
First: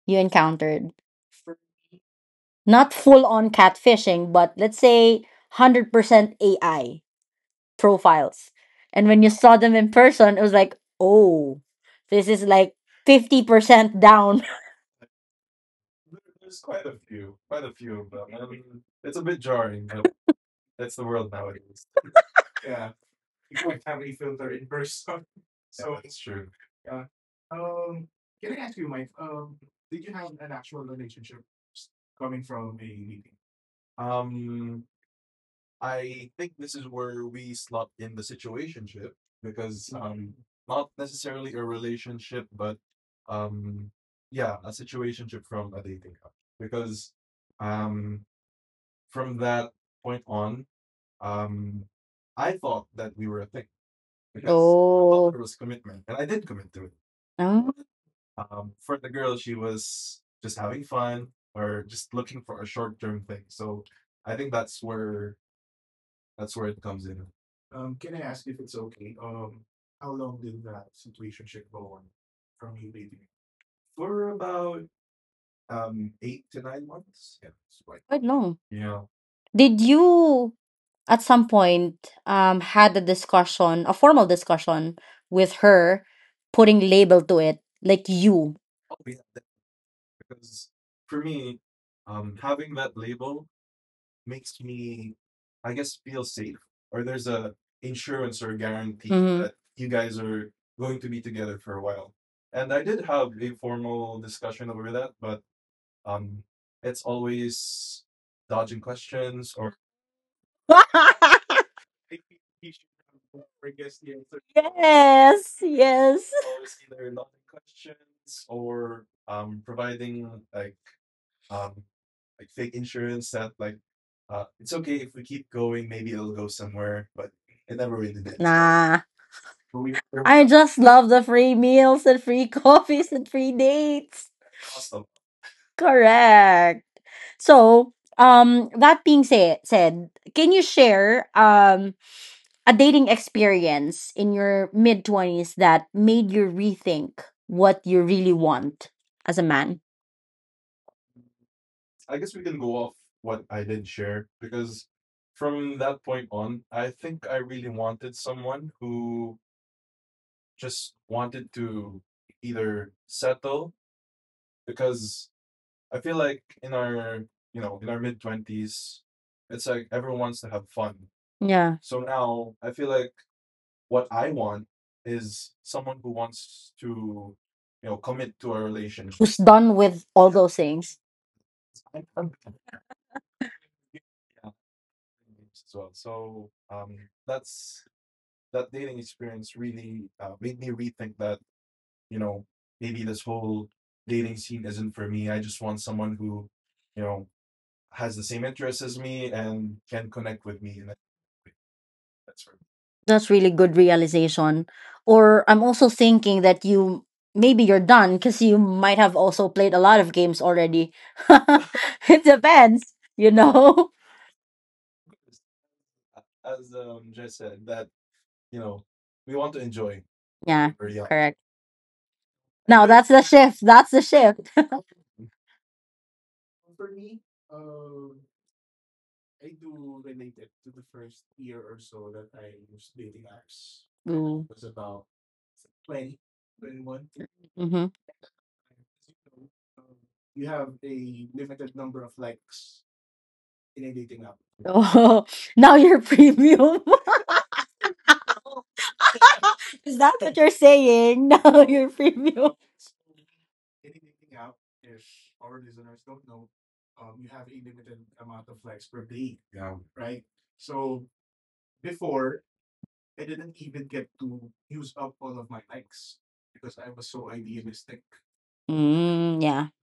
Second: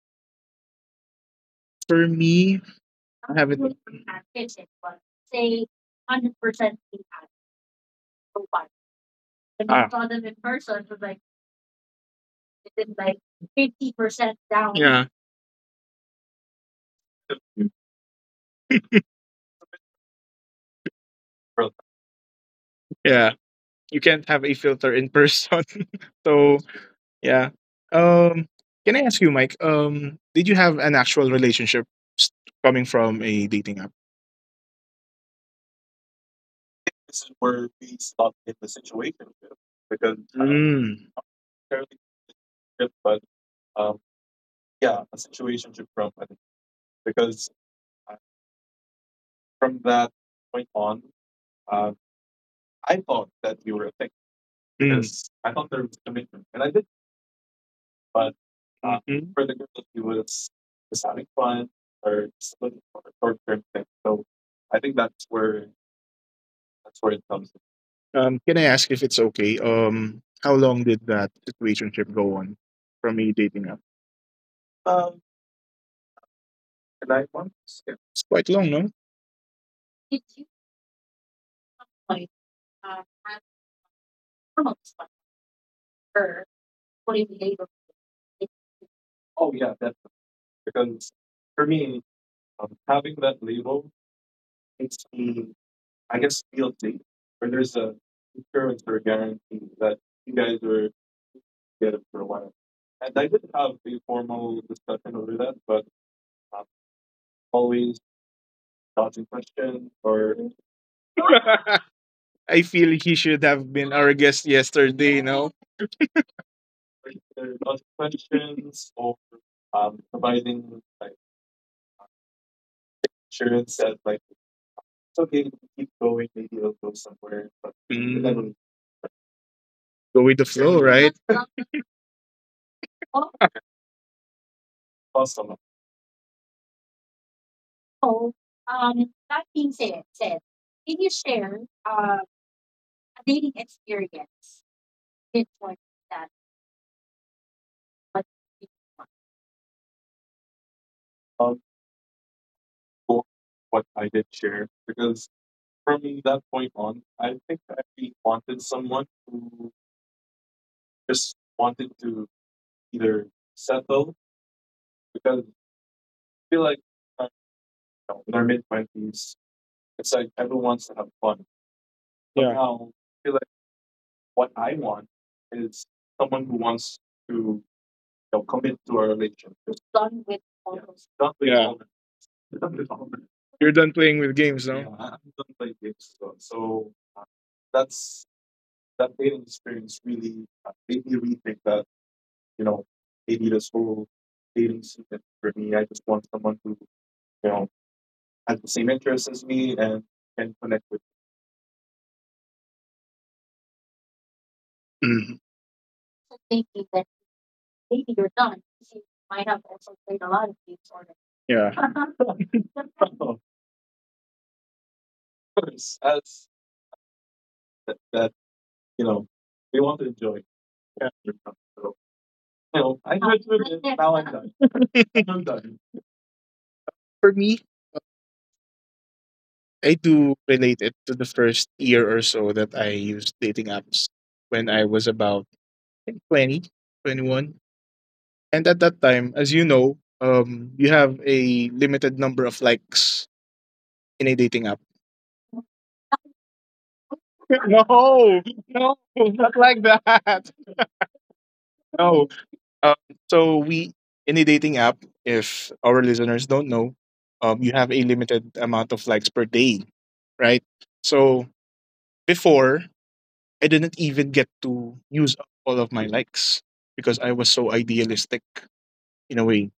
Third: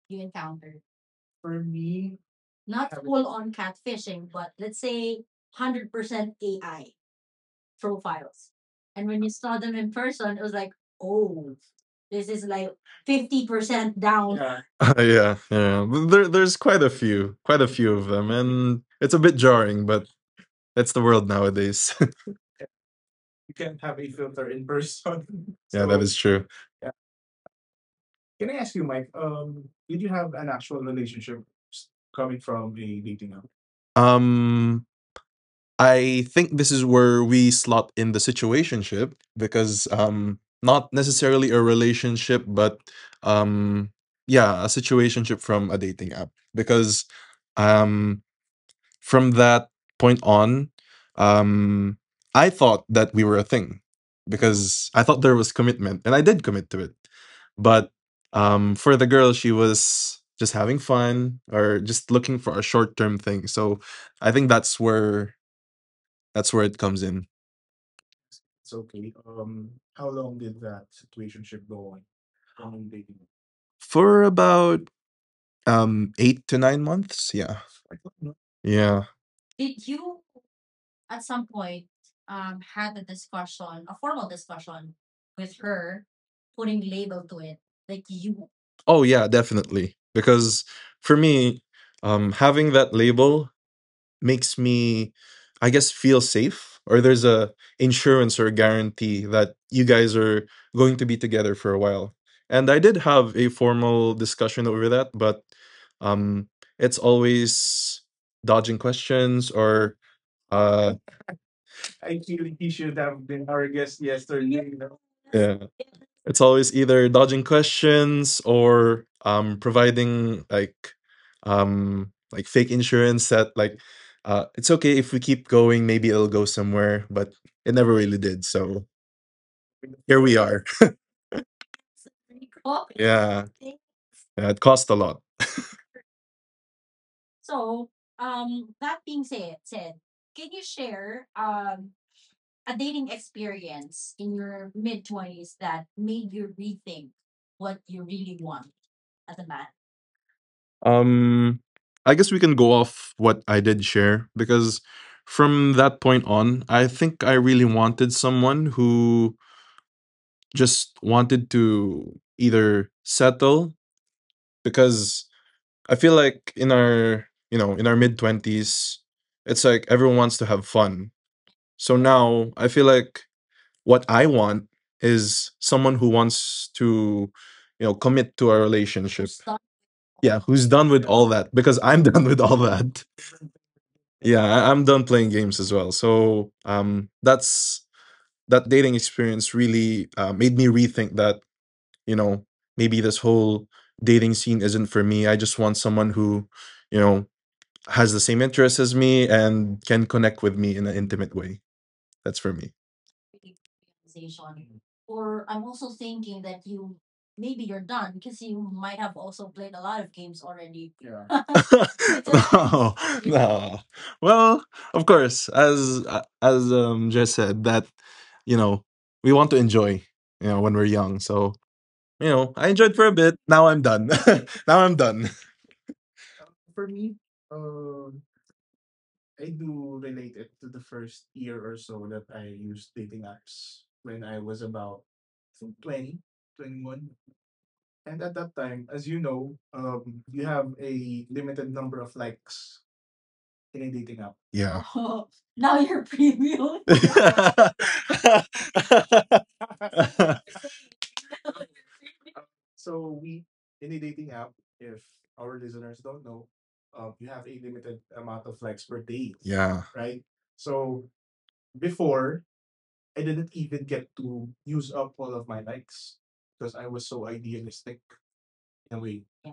Speaker 1: you encountered?
Speaker 2: For me,
Speaker 1: Not full
Speaker 2: I
Speaker 1: on
Speaker 2: have
Speaker 1: catfishing, but let's say 100% AI profiles. And when you saw them
Speaker 2: ah,
Speaker 1: in person, it was like, oh, this is like 50% down. *laughs*
Speaker 3: *laughs*
Speaker 2: yeah,
Speaker 3: Yeah, there's quite a few, quite a few of them and it's a bit jarring, but that's the world nowadays. *laughs*
Speaker 2: yeah, you can't have a filter in person.
Speaker 3: Yeah, that
Speaker 2: *laughs*
Speaker 3: is
Speaker 2: So,
Speaker 3: true.
Speaker 2: yeah. Um can I ask you, Mike, did you have an actual relationship s- coming from a dating app?
Speaker 3: um I think this is where we slot in the situationship because
Speaker 2: Because mm.
Speaker 3: not necessarily a relationship but um yeah, a situationship from a dating app because um from that point on, um I thought that we were a thing
Speaker 1: Yes.
Speaker 3: because I thought
Speaker 1: Oh.
Speaker 3: there was commitment and
Speaker 1: And
Speaker 3: I
Speaker 1: I
Speaker 3: did
Speaker 1: did go.
Speaker 3: commit to it.
Speaker 1: Oh,
Speaker 3: But for the
Speaker 2: Mm.
Speaker 3: girl she was just having fun or just looking for a short-term thing. So I think that's where, that's where it comes in.
Speaker 2: Can I ask if it's okay? How long did that situationship go on from a dating app?
Speaker 3: For about 8 to 9 months, yeah.
Speaker 1: quite
Speaker 2: It's quite
Speaker 1: long.
Speaker 2: long, no?
Speaker 3: Yeah.
Speaker 1: Did you at some point had a discussion, a formal discussion with her, putting label to it, like you?
Speaker 3: Oh yeah, definitely. Because for me, having that label makes me, I guess, feel safe, or there's a insurance or
Speaker 1: Answer guaranteed.
Speaker 3: guarantee
Speaker 1: Mhm.
Speaker 3: that you guys are going to be together for a while. And I did have a formal discussion over that, but um it's always dodging questions or uh
Speaker 1: That—
Speaker 2: *laughs* I feel he should have been our guest
Speaker 1: *laughs*
Speaker 2: yesterday,
Speaker 1: yes,
Speaker 2: no?
Speaker 1: yes.
Speaker 3: it's always either dodging questions or
Speaker 1: I'm writing.
Speaker 3: providing like fake insurance that like it's okay if we keep going, maybe it'll go somewhere, but
Speaker 1: I
Speaker 3: it never
Speaker 1: never
Speaker 3: really
Speaker 1: really did.
Speaker 3: did.
Speaker 2: Mm.
Speaker 3: So
Speaker 1: Nah.
Speaker 2: Go
Speaker 3: here
Speaker 2: with the
Speaker 3: we
Speaker 1: I
Speaker 3: are.
Speaker 2: flow,
Speaker 1: just
Speaker 2: right?
Speaker 1: love the free meals and free *laughs*
Speaker 3: *laughs*
Speaker 1: coffees and
Speaker 3: Yeah.
Speaker 1: free
Speaker 3: Yeah,
Speaker 1: dates.
Speaker 3: it cost a lot.
Speaker 1: Correct. So, that being said, can you share a dating experience in your mid twenties that made you rethink what you really want as a man?
Speaker 3: Um, I guess we can go off what I did share because from that point on, I think I really wanted someone who just wanted to either settle because I feel like in our, you know, in our mid 20s, it's like everyone wants to have fun.
Speaker 1: Yeah,
Speaker 3: So now I
Speaker 2: Yeah.
Speaker 3: feel like what I want is someone who wants to, you know, commit to a relationship.
Speaker 1: who's done with all
Speaker 3: Yeah,
Speaker 1: those
Speaker 3: who's done
Speaker 1: things.
Speaker 3: with all that
Speaker 2: Yeah.
Speaker 3: because I'm *laughs* done with all that.
Speaker 2: You're done playing with
Speaker 3: Yeah,
Speaker 2: games, no?
Speaker 3: I'm done
Speaker 2: Yeah,
Speaker 3: playing games as
Speaker 2: I'm
Speaker 3: well.
Speaker 2: games,
Speaker 3: So
Speaker 2: so.
Speaker 3: that's, that dating experience really made me rethink that, you know, maybe this whole dating scene isn't for me. I just want someone who, you know, has the same interests as me and can connect with me in an intimate way. That's for me.
Speaker 1: That's really good realization. Or I'm also thinking that you— maybe you're done because you might have also played a lot of games already.
Speaker 3: *laughs*
Speaker 1: *laughs*
Speaker 2: Yeah.
Speaker 1: It depends,
Speaker 3: No,
Speaker 1: you
Speaker 3: no.
Speaker 1: know. *laughs*
Speaker 3: Well, of course, as Jess said, that, you know, we want to enjoy, you know,
Speaker 1: Yeah,
Speaker 3: when we're young.
Speaker 1: correct.
Speaker 3: So, you know, I
Speaker 1: Now
Speaker 3: enjoyed for
Speaker 1: that's
Speaker 3: a
Speaker 1: the
Speaker 3: bit.
Speaker 1: shift.
Speaker 3: Now I'm
Speaker 1: That's the
Speaker 3: done. *laughs*
Speaker 1: shift.
Speaker 3: Now I'm done.
Speaker 2: For me, I do relate it to the first year or so that I used dating apps
Speaker 1: Mm-hmm.
Speaker 2: when I was about, I think, 20, 21.
Speaker 1: *laughs*
Speaker 2: And at that time, as you know, you have a limited number of likes in a dating app.
Speaker 3: Yeah.
Speaker 1: Oh, now you're premium.
Speaker 3: *laughs*
Speaker 2: No, *laughs* not like
Speaker 1: *laughs* Is that what you're
Speaker 2: that.
Speaker 1: saying? *laughs* Now you're
Speaker 2: No.
Speaker 1: premium.
Speaker 2: Um, so, we in a dating app, if our listeners don't know,
Speaker 3: You have a
Speaker 2: you have
Speaker 3: limited
Speaker 2: a
Speaker 3: amount
Speaker 2: limited
Speaker 3: of legs
Speaker 2: amount
Speaker 3: per
Speaker 2: of likes
Speaker 3: day.
Speaker 2: per
Speaker 3: Yeah.
Speaker 2: day, right? So before, I didn't even get to use up all of my likes because I was so idealistic
Speaker 1: Mm,
Speaker 2: in a
Speaker 1: yeah.
Speaker 2: way.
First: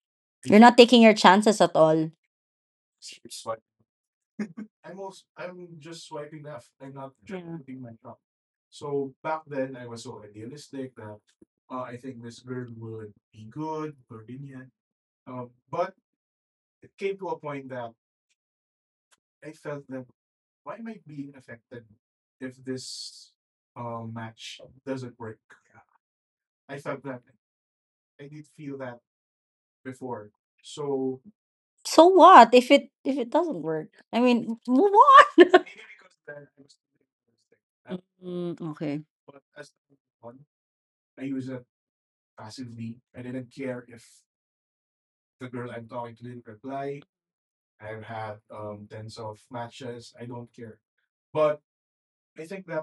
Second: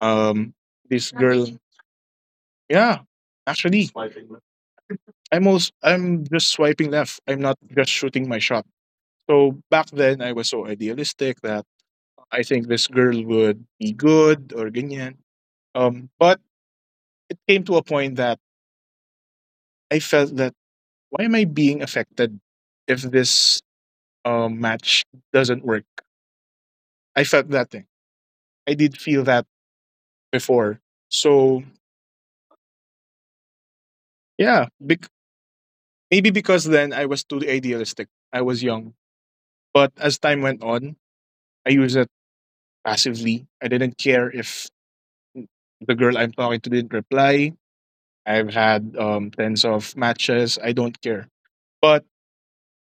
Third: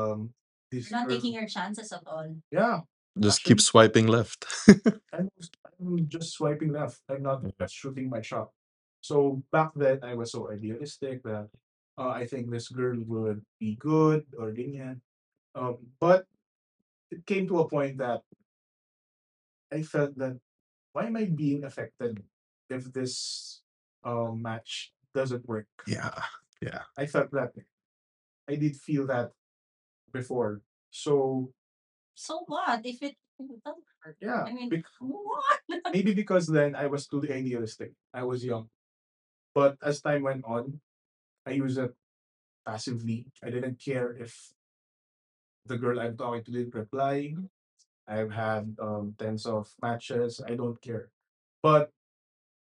Speaker 2: Um,
Speaker 1: You're not taking
Speaker 2: this
Speaker 1: your
Speaker 2: girl,
Speaker 1: chances at all.
Speaker 2: yeah,
Speaker 3: Just keep
Speaker 2: actually,
Speaker 3: swiping left. *laughs*
Speaker 2: I'm just swiping
Speaker 3: Yeah.
Speaker 2: left. I'm not just
Speaker 1: Yeah.
Speaker 2: shooting my shot. So back then I was so idealistic that I think this girl would be good or ganyan. But it came to a point that I felt that why am I being affected if this match doesn't work?
Speaker 3: Yeah. Yeah.
Speaker 2: I felt that thing. I did feel that before. So
Speaker 1: So what if— it if it doesn't work? I
Speaker 2: yeah,
Speaker 1: mean, move on.
Speaker 2: maybe because then I was too idealistic. I was
Speaker 1: Mm,
Speaker 2: young.
Speaker 1: okay.
Speaker 2: But as time went on, I used it passively. I didn't care if the girl I'm talking to didn't reply. I've had tens of matches. I don't care. But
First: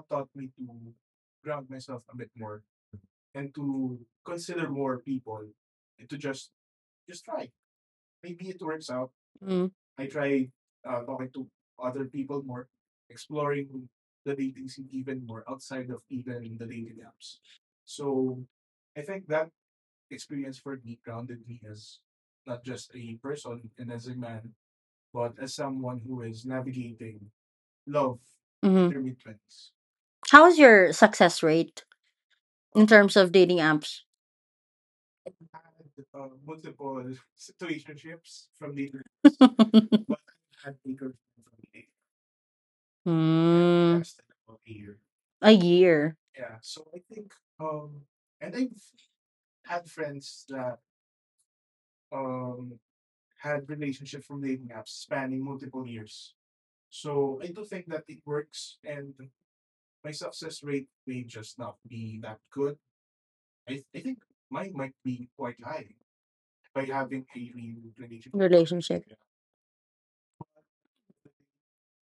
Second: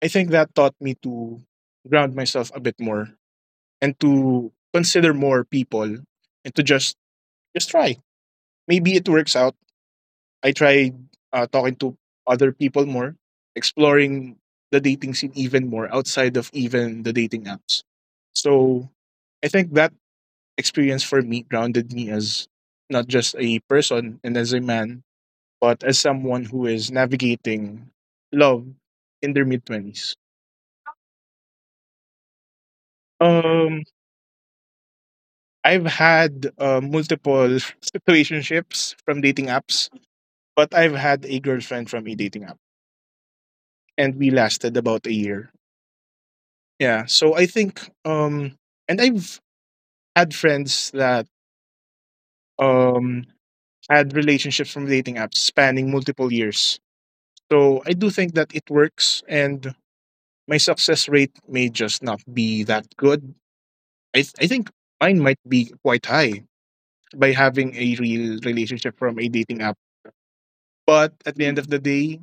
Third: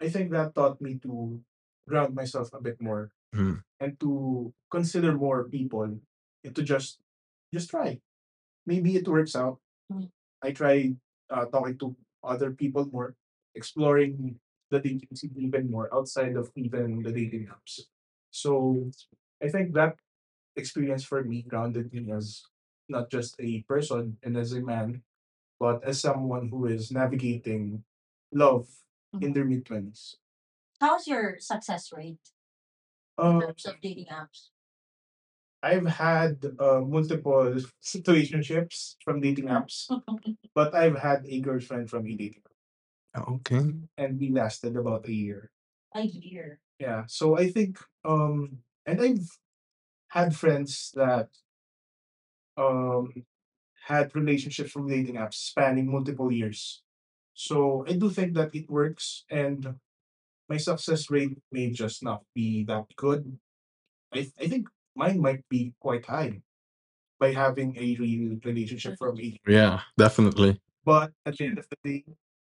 Speaker 2: I think that taught me to ground myself a bit more
Speaker 3: Mm.
Speaker 2: and to consider more people and to just try. Maybe it works out.
Speaker 1: Mm,
Speaker 2: I tried talking to other people more, exploring the dating scene even more outside of even the dating apps. So I think that experience for me grounded me as not just a person and as a man, but as someone who is navigating love in their
Speaker 1: hmm.
Speaker 2: mid 20s.
Speaker 1: How's your success rate in terms of dating
Speaker 2: Um,
Speaker 1: apps?
Speaker 2: I've had multiple situationships from dating apps,
Speaker 1: *laughs*
Speaker 2: but I've had a girlfriend from a dating app,
Speaker 3: Okay.
Speaker 2: and
Speaker 1: Mm.
Speaker 2: we lasted about a year.
Speaker 1: A year
Speaker 2: Yeah, so I think, and I've had friends that um, had relationships from dating apps spanning multiple years. So I do think that it works, and my success rate may just not be that good. I think mine might be quite high by having a real relationship from a
Speaker 1: relationship.
Speaker 3: Yeah,
Speaker 2: dating app.
Speaker 3: definitely.
Speaker 2: But at the end of the day,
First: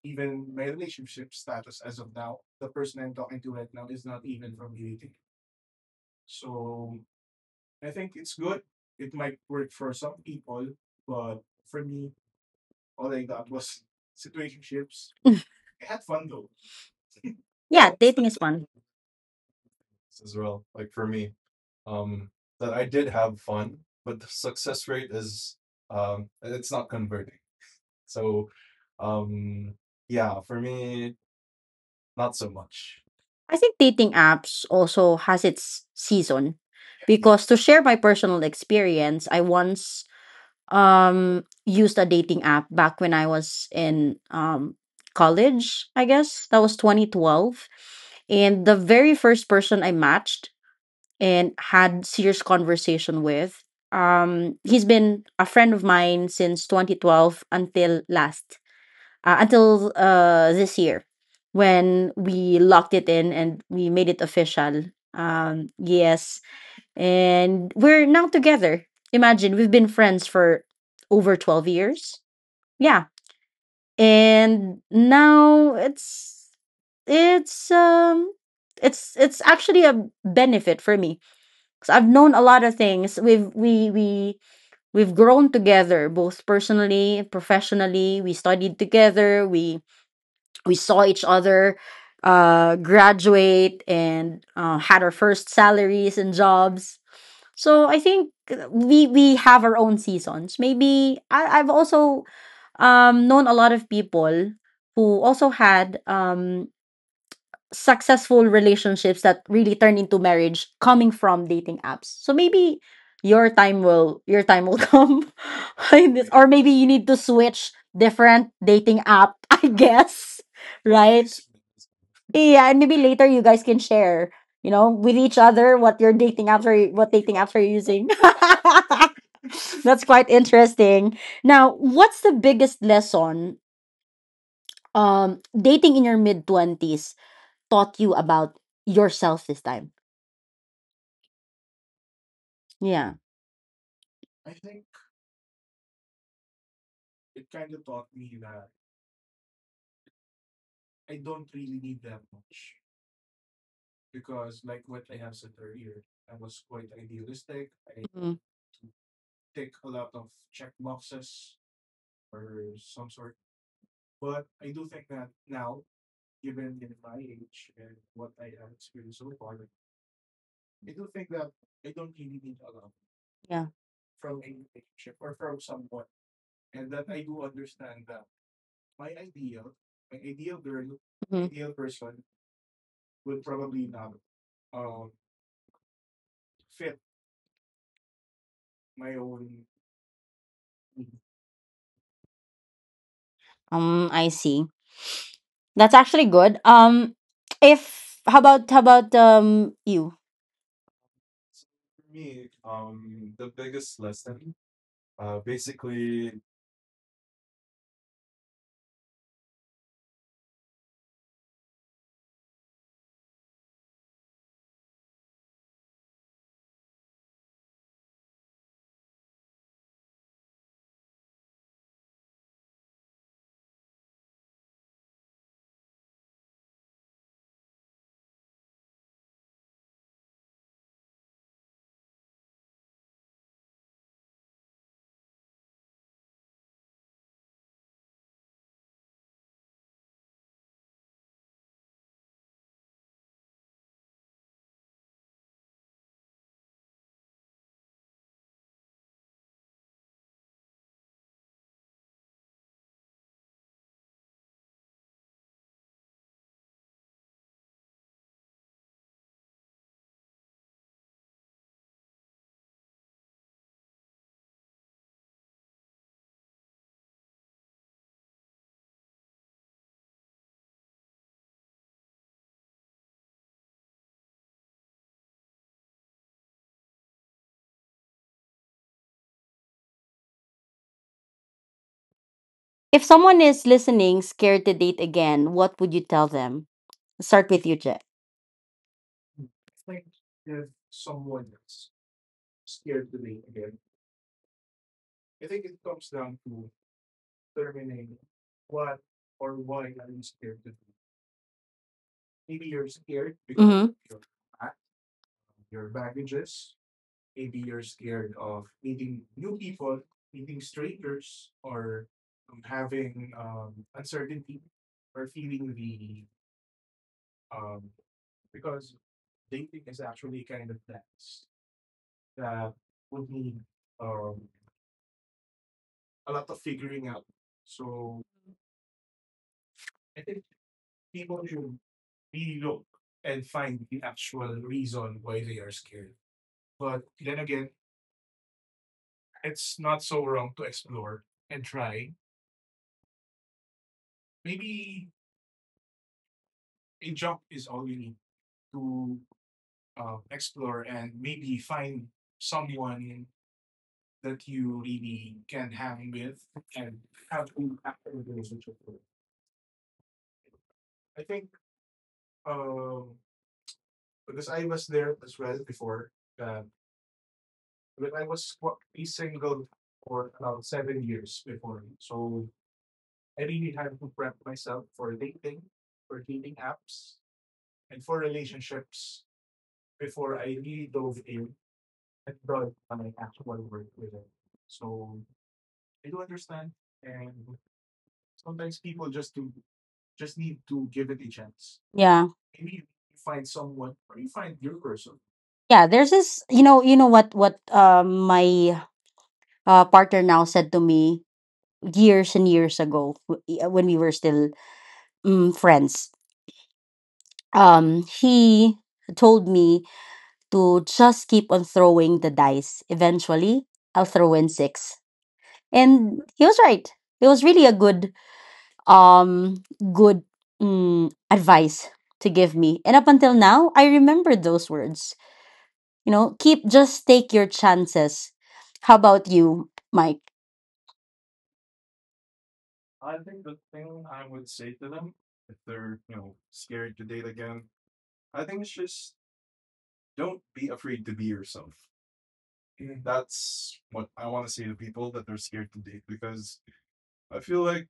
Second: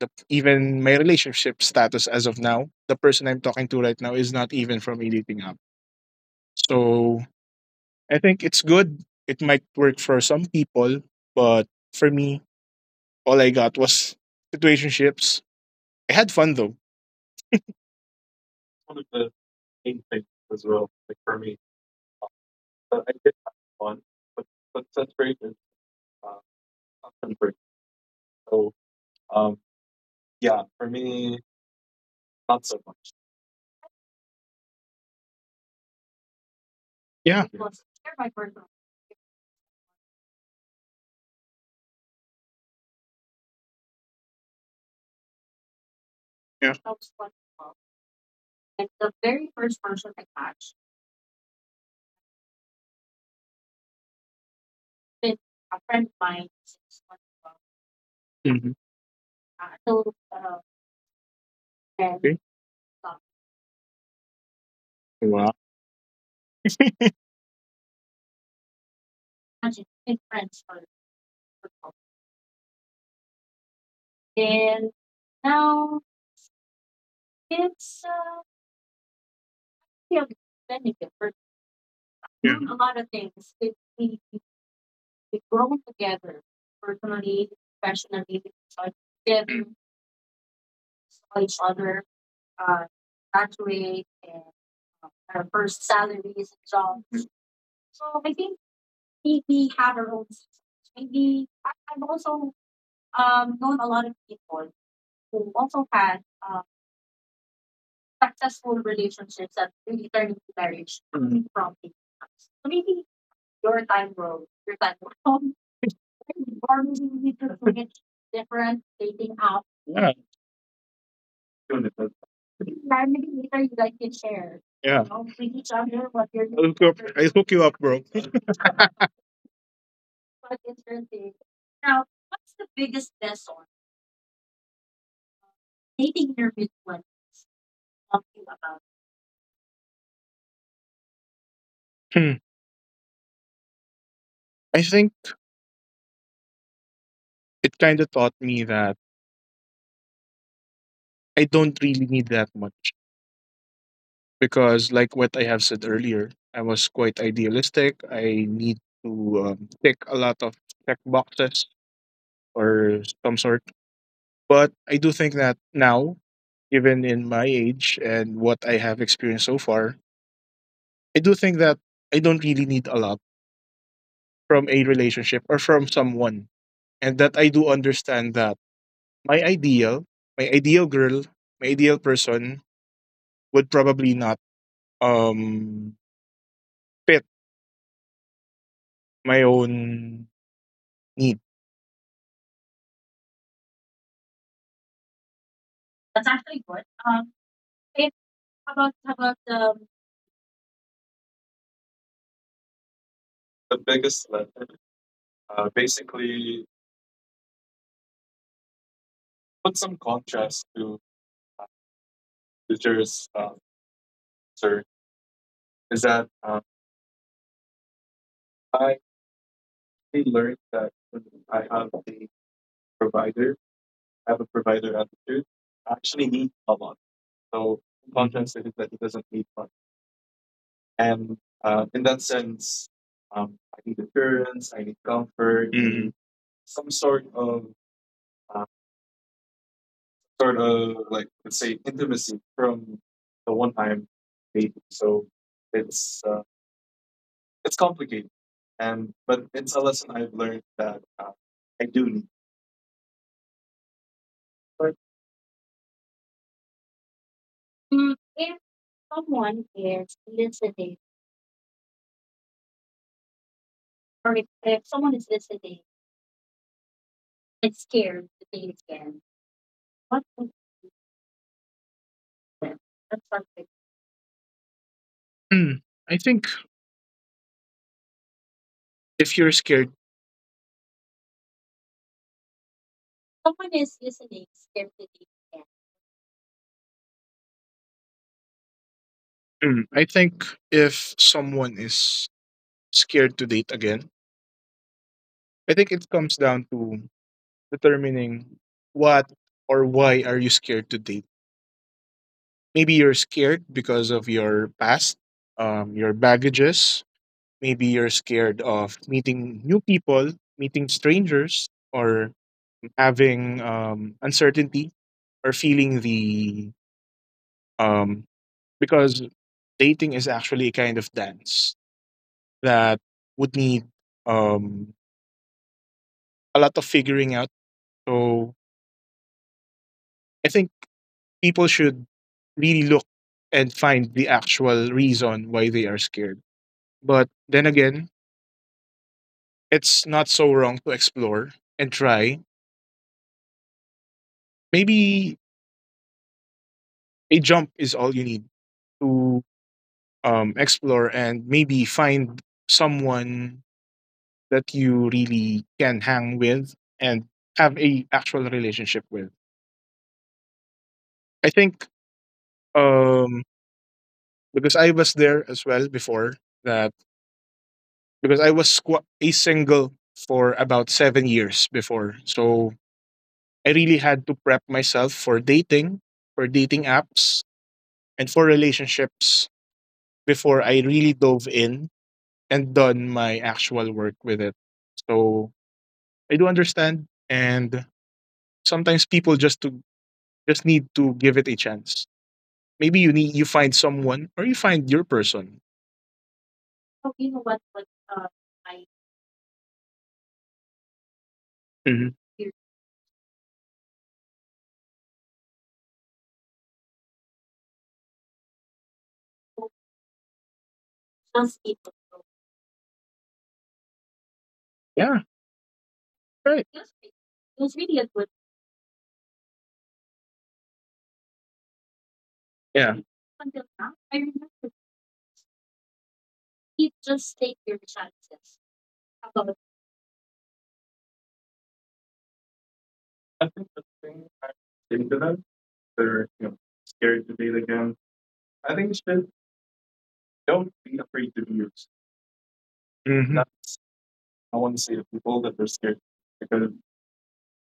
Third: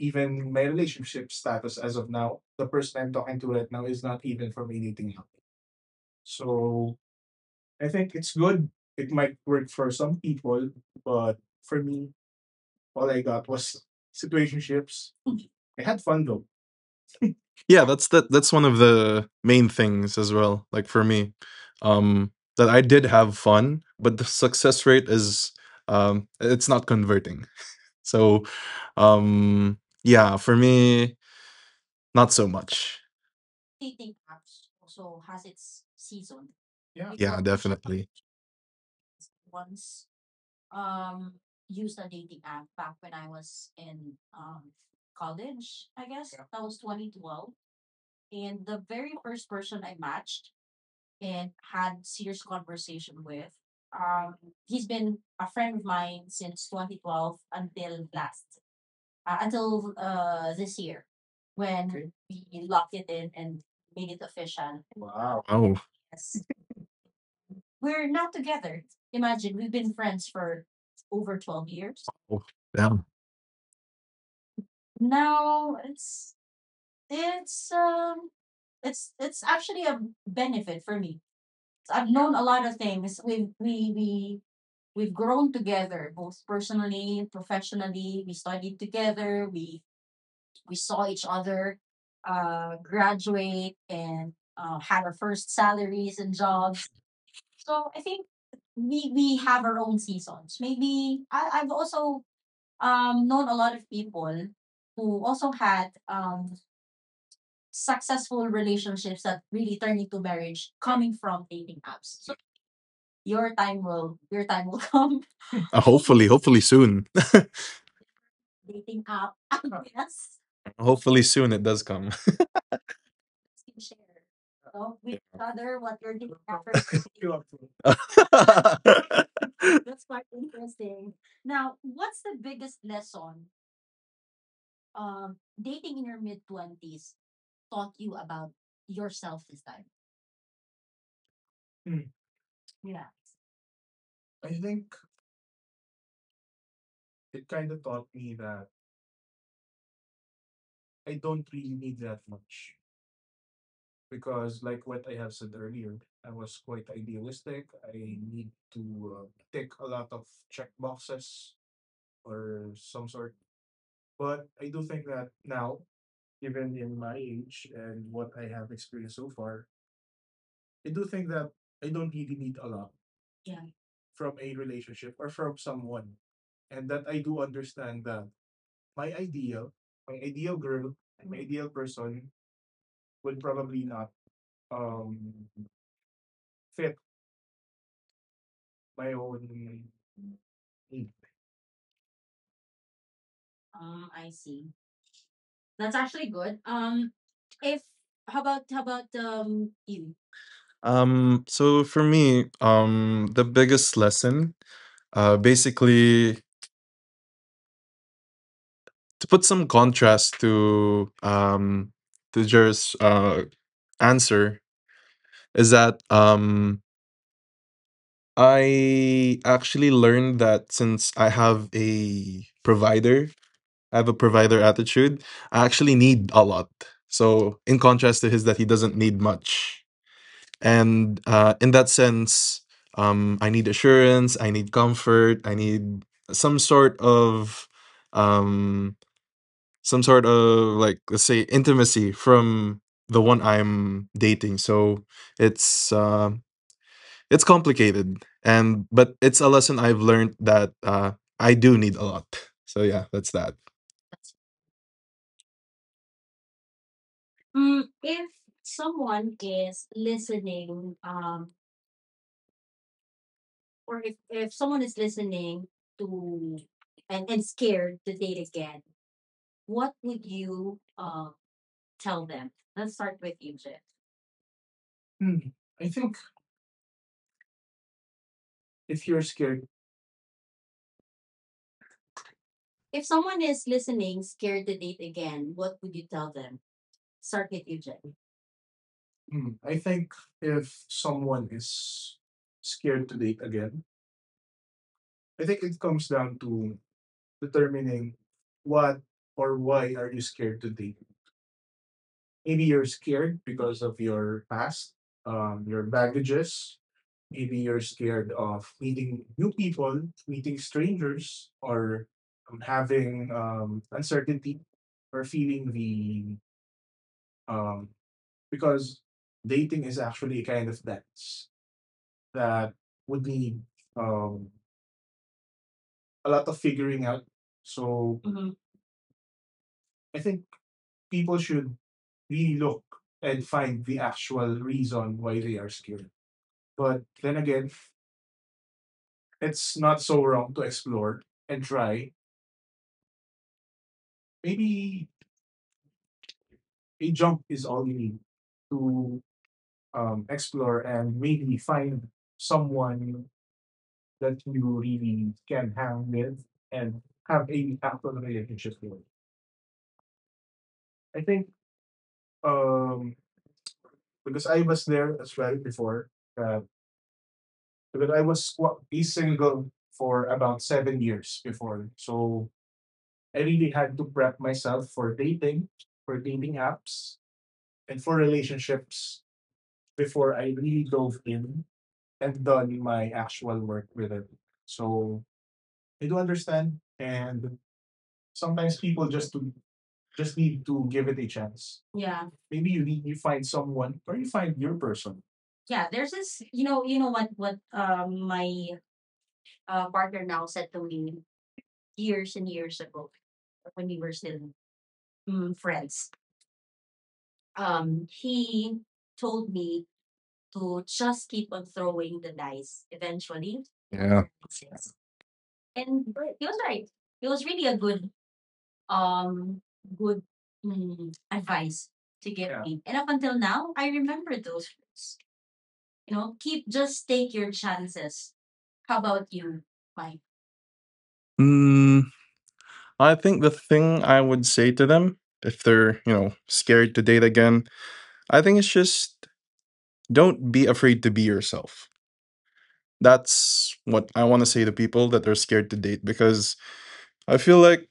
Speaker 2: even my relationship status as of now, the person I'm talking to right now is not even from a dating app. So I think it's good. It might work for some people, but for me, all I got was situationships.
Speaker 1: *laughs*
Speaker 2: I had fun though.
Speaker 3: Yeah,
Speaker 1: Yeah,
Speaker 3: that's,
Speaker 1: dating
Speaker 3: that
Speaker 1: is
Speaker 3: that's one
Speaker 1: fun.
Speaker 3: of the main things as well, like for me. Um that I did have fun, but the success rate is it's not converting. So, um yeah, for me not so much.
Speaker 1: I think dating apps also has its season,
Speaker 3: Yeah,
Speaker 1: because
Speaker 2: Yeah.
Speaker 1: to share my
Speaker 3: definitely.
Speaker 1: personal experience, I once used a dating app back when I was in college, I guess. That was
Speaker 2: Yeah.
Speaker 1: 2012. And the very first person I matched and had serious conversation with, he's been a friend of mine since 2012 until last until this year when
Speaker 2: Okay.
Speaker 1: we locked it in and we made it official.
Speaker 3: Oh.
Speaker 1: Yes, and we're now together. Imagine we've been friends for over 12 years.
Speaker 3: Oh. Yeah.
Speaker 1: Yeah. And now it's um it's actually a benefit for me, cuz I've known a lot of things. We've we we've grown together both personally, professionally. We studied together. We saw each other graduate and had our first salaries and jobs, so I think we have our own seasons. Maybe I— I've also known a lot of people who also had successful relationships that really turned into marriage coming from dating apps. So maybe your time will *laughs* come, in
Speaker 3: Hopefully,
Speaker 1: this— or
Speaker 3: hopefully
Speaker 1: maybe you
Speaker 3: soon.
Speaker 1: need to
Speaker 3: *laughs*
Speaker 1: switch different dating app. *laughs* I
Speaker 2: Yeah.
Speaker 1: guess.
Speaker 3: Hopefully
Speaker 1: Right.
Speaker 3: soon it does come.
Speaker 1: Yeah, and maybe later you guys can share, you know, with
Speaker 2: Yeah.
Speaker 1: each other what you're dating
Speaker 2: I'll
Speaker 1: after—
Speaker 2: hook you
Speaker 1: what
Speaker 2: up.
Speaker 1: dating
Speaker 2: I'll
Speaker 1: after
Speaker 2: hook
Speaker 1: you're
Speaker 2: you up,
Speaker 1: using.
Speaker 2: bro.
Speaker 1: *laughs*
Speaker 3: *laughs*
Speaker 1: That's quite interesting. Now, what's the biggest lesson dating in your mid 20s taught you about yourself this time?
Speaker 2: Hmm.
Speaker 1: Yeah.
Speaker 2: I think it kind of taught me that I don't really need that much because, like what I have said earlier, I was quite idealistic.
Speaker 1: Mm,
Speaker 2: I need to tick a lot of check boxes or some sort. But I do think that now, even in my age and what I have experienced so far, I do think that I don't really need a lot
Speaker 1: yeah.
Speaker 2: from a relationship or from someone. And that I do understand that my ideal, my ideal girl, my ideal
Speaker 1: Mhm.
Speaker 2: person would probably not um, fit my own need.
Speaker 1: I see. That's actually good. If how about How about you?
Speaker 3: So for me, the biggest lesson, basically to put some contrast to Jer's answer is that I actually learned that since I have a provider, I have a provider attitude, I actually need a lot. So in contrast to his that he doesn't need much. And in that sense, I need assurance, I need comfort, I need
Speaker 2: Mm.
Speaker 3: some sort of um, some sort of, like, let's say intimacy from the one I'm dating. So it's uh, it's complicated, and but it's a lesson I've learned that I do need a lot. So yeah, that's that.
Speaker 2: Mm, I think if you're scared.
Speaker 1: If someone is listening, scared to date again, what would you tell them? Start with you, Jeff.
Speaker 2: Mm. I think if someone is scared to date again, I think it comes down to determining what or why are you scared to date. Maybe you're scared because
Speaker 1: Mm-hmm.
Speaker 2: of your past, your baggages. Maybe you're scared of meeting new people, meeting strangers, or having uncertainty or feeling the um, because dating is actually a kind of dance that would need um, a lot of figuring out. So I think people should really look and find the actual reason why they are scared. But then again, it's not so wrong to explore and try. Maybe a jump is all you need to explore and maybe find someone that you really can hang with and have a actual relationship with. I think um because I was there as well before that because I was a single for about 7 years before. So I really had to prep myself for dating apps and for relationships before I really dove in and done my actual work with it. So I do understand and sometimes people just to just need to give it a chance.
Speaker 1: Yeah.
Speaker 2: Maybe you find someone or you find your person.
Speaker 1: Yeah. There's this— you know what— my partner now said to me
Speaker 2: Mhm.
Speaker 1: years and years ago when we were still friends. He told me to just keep on throwing the dice. Eventually, I'll throw in six,
Speaker 2: Yeah,
Speaker 1: and he was
Speaker 2: right.
Speaker 1: right. It was really a good um good advice to give me, and up
Speaker 2: Yeah.
Speaker 1: until now, I remember those words. You know, keep— just take your chances. How about you, Mike?
Speaker 3: Mm, I think the thing I would say to them if they're, you know, scared to date again, I think it's just don't be afraid to be yourself.
Speaker 2: Mhm.
Speaker 3: That's what I want to say to people that are scared to date because I feel like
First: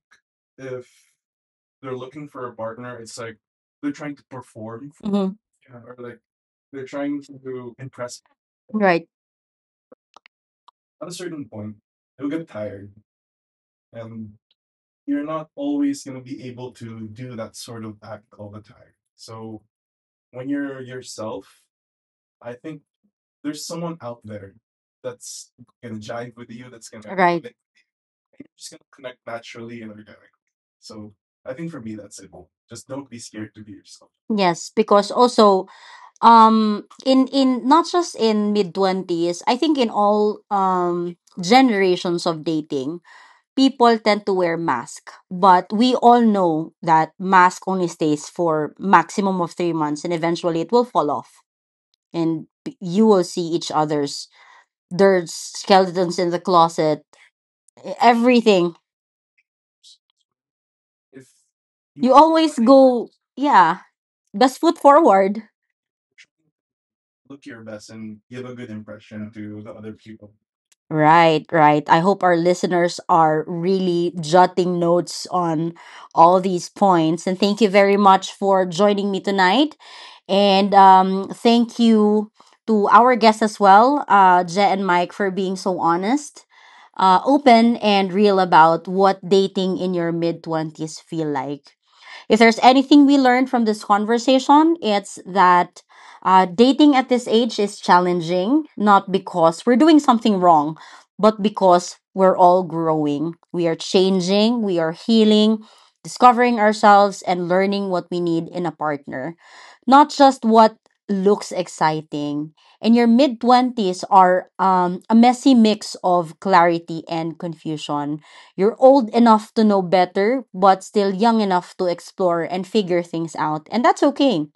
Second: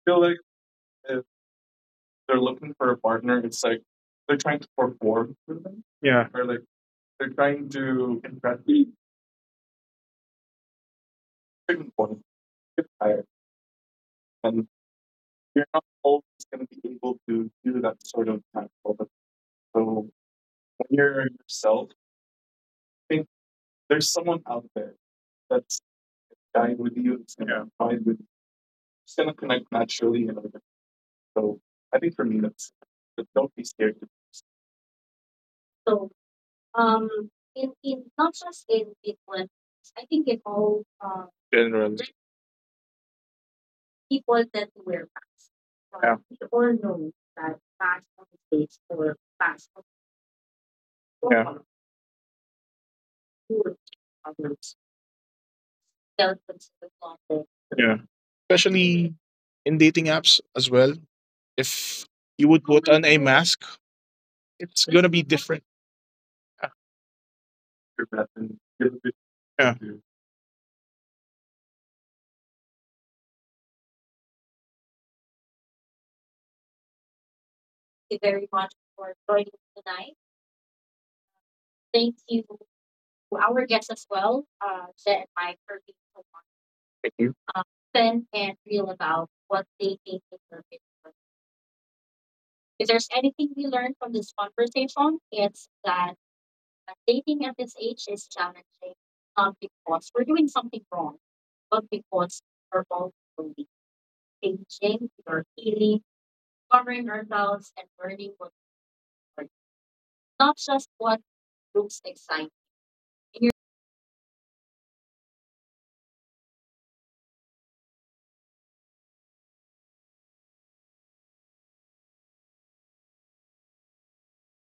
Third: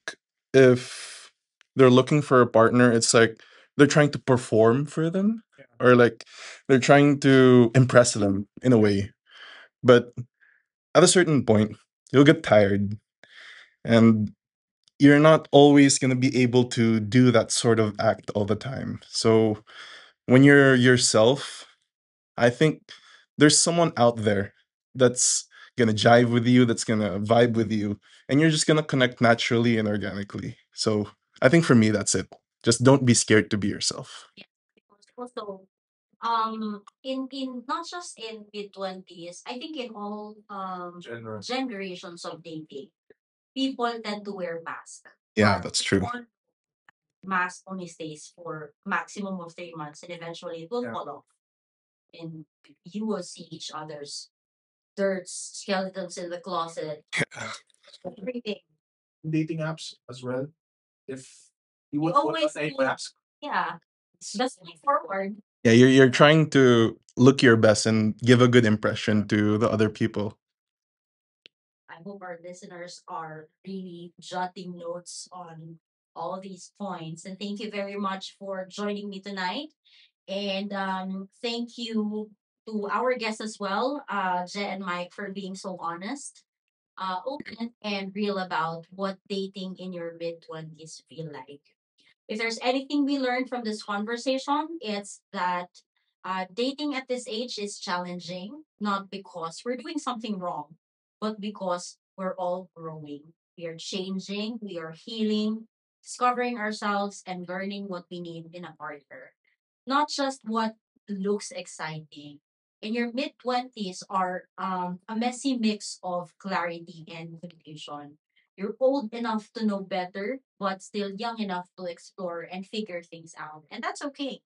Speaker 3: if they're looking for a partner, it's like they're trying to perform for
Speaker 1: Hmm.
Speaker 3: them, or like
Speaker 2: Yeah,
Speaker 3: they're trying to impress them in a
Speaker 1: Right.
Speaker 3: way. But at a certain point, you'll get tired and you're not always going to be able to do that sort of act all the time. So when you're yourself, I think there's someone out there that's gonna jive with you, that's gonna vibe
Speaker 1: Right.
Speaker 3: with you, and you're just gonna connect naturally and organically. So I think for me, that's it. Just don't be scared to be yourself.
Speaker 1: Yes, because also in not just in mid 20s, I think in all generations of dating, people tend to wear mask.
Speaker 3: Yeah,
Speaker 1: But
Speaker 3: that's
Speaker 1: we
Speaker 3: true.
Speaker 1: all know that mask only stays for maximum of 3 months and eventually it will fall off, and you will see each other's— there's skeletons in the closet.
Speaker 2: yeah.
Speaker 1: Everything.
Speaker 2: Especially in dating apps as well. If
Speaker 1: You
Speaker 2: you
Speaker 1: always
Speaker 2: would put on
Speaker 1: go,
Speaker 2: a mask,
Speaker 1: yeah, best foot
Speaker 2: it's gonna be
Speaker 1: forward.
Speaker 2: different.
Speaker 3: Yeah, you're trying to look your best and give a good impression to the
Speaker 2: Yeah,
Speaker 3: other people.
Speaker 1: Right, right. I hope our listeners are really jotting notes on all these points. And thank you very much for joining me tonight. And thank you to our guests as well, Je and Mike, for being so honest, open, and real about what dating in your mid 20s feel like. If there's anything we learned from this conversation, it's that dating at this age is challenging, not because we're doing something wrong, but because we're all growing. We are changing, we are healing, discovering ourselves, and learning what we need in a partner, not just what looks exciting. And your mid 20s are a messy mix of clarity and confusion. You're old enough to know better, but still young enough to explore and figure things out. And that's okay.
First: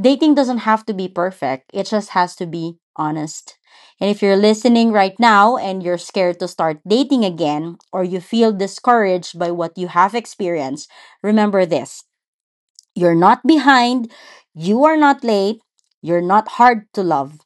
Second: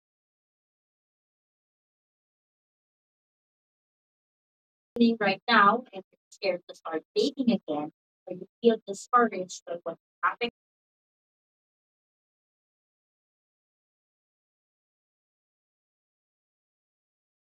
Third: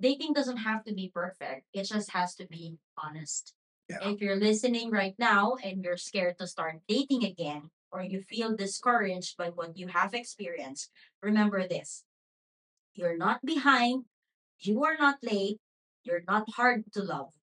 Speaker 1: Dating doesn't have to be perfect, it just has to be honest. And if you're listening right now and you're scared to start dating again, or you feel discouraged by what you have experienced, remember this: you're not behind. You are not late. You're not hard to love.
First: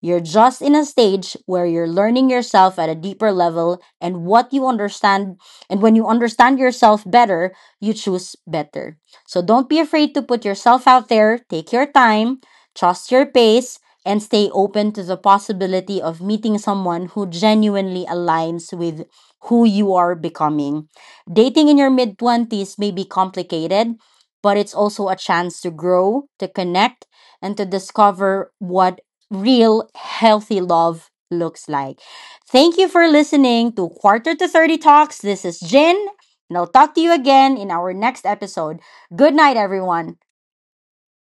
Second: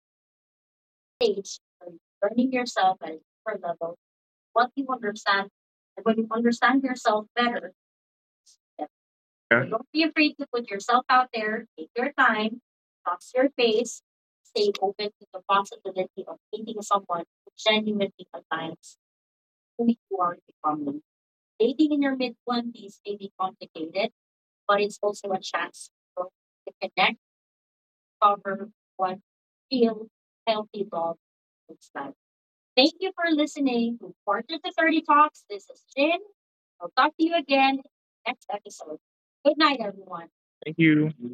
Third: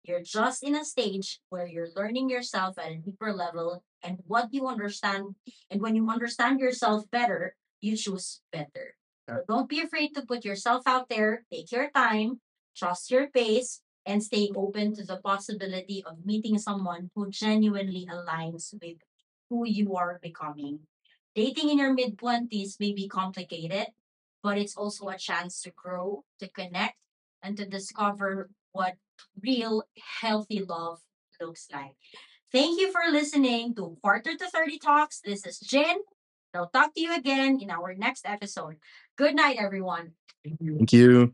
Speaker 1: You're just in a stage where you're learning yourself at a deeper level and what you understand. And when you understand yourself better, you choose better. So don't be
Speaker 2: yeah.
Speaker 1: afraid to put yourself out there. Take your time, trust your pace, and stay open to the possibility of meeting someone who genuinely aligns with who you are becoming. Dating in your mid 20s may be complicated, but it's also a chance to grow, to connect, and to discover what real healthy love looks like. Thank you for listening to Quarter to 30 Talks. This is Jin, and I'll talk to you again in our next episode. Good night, everyone.
Speaker 3: Thank you.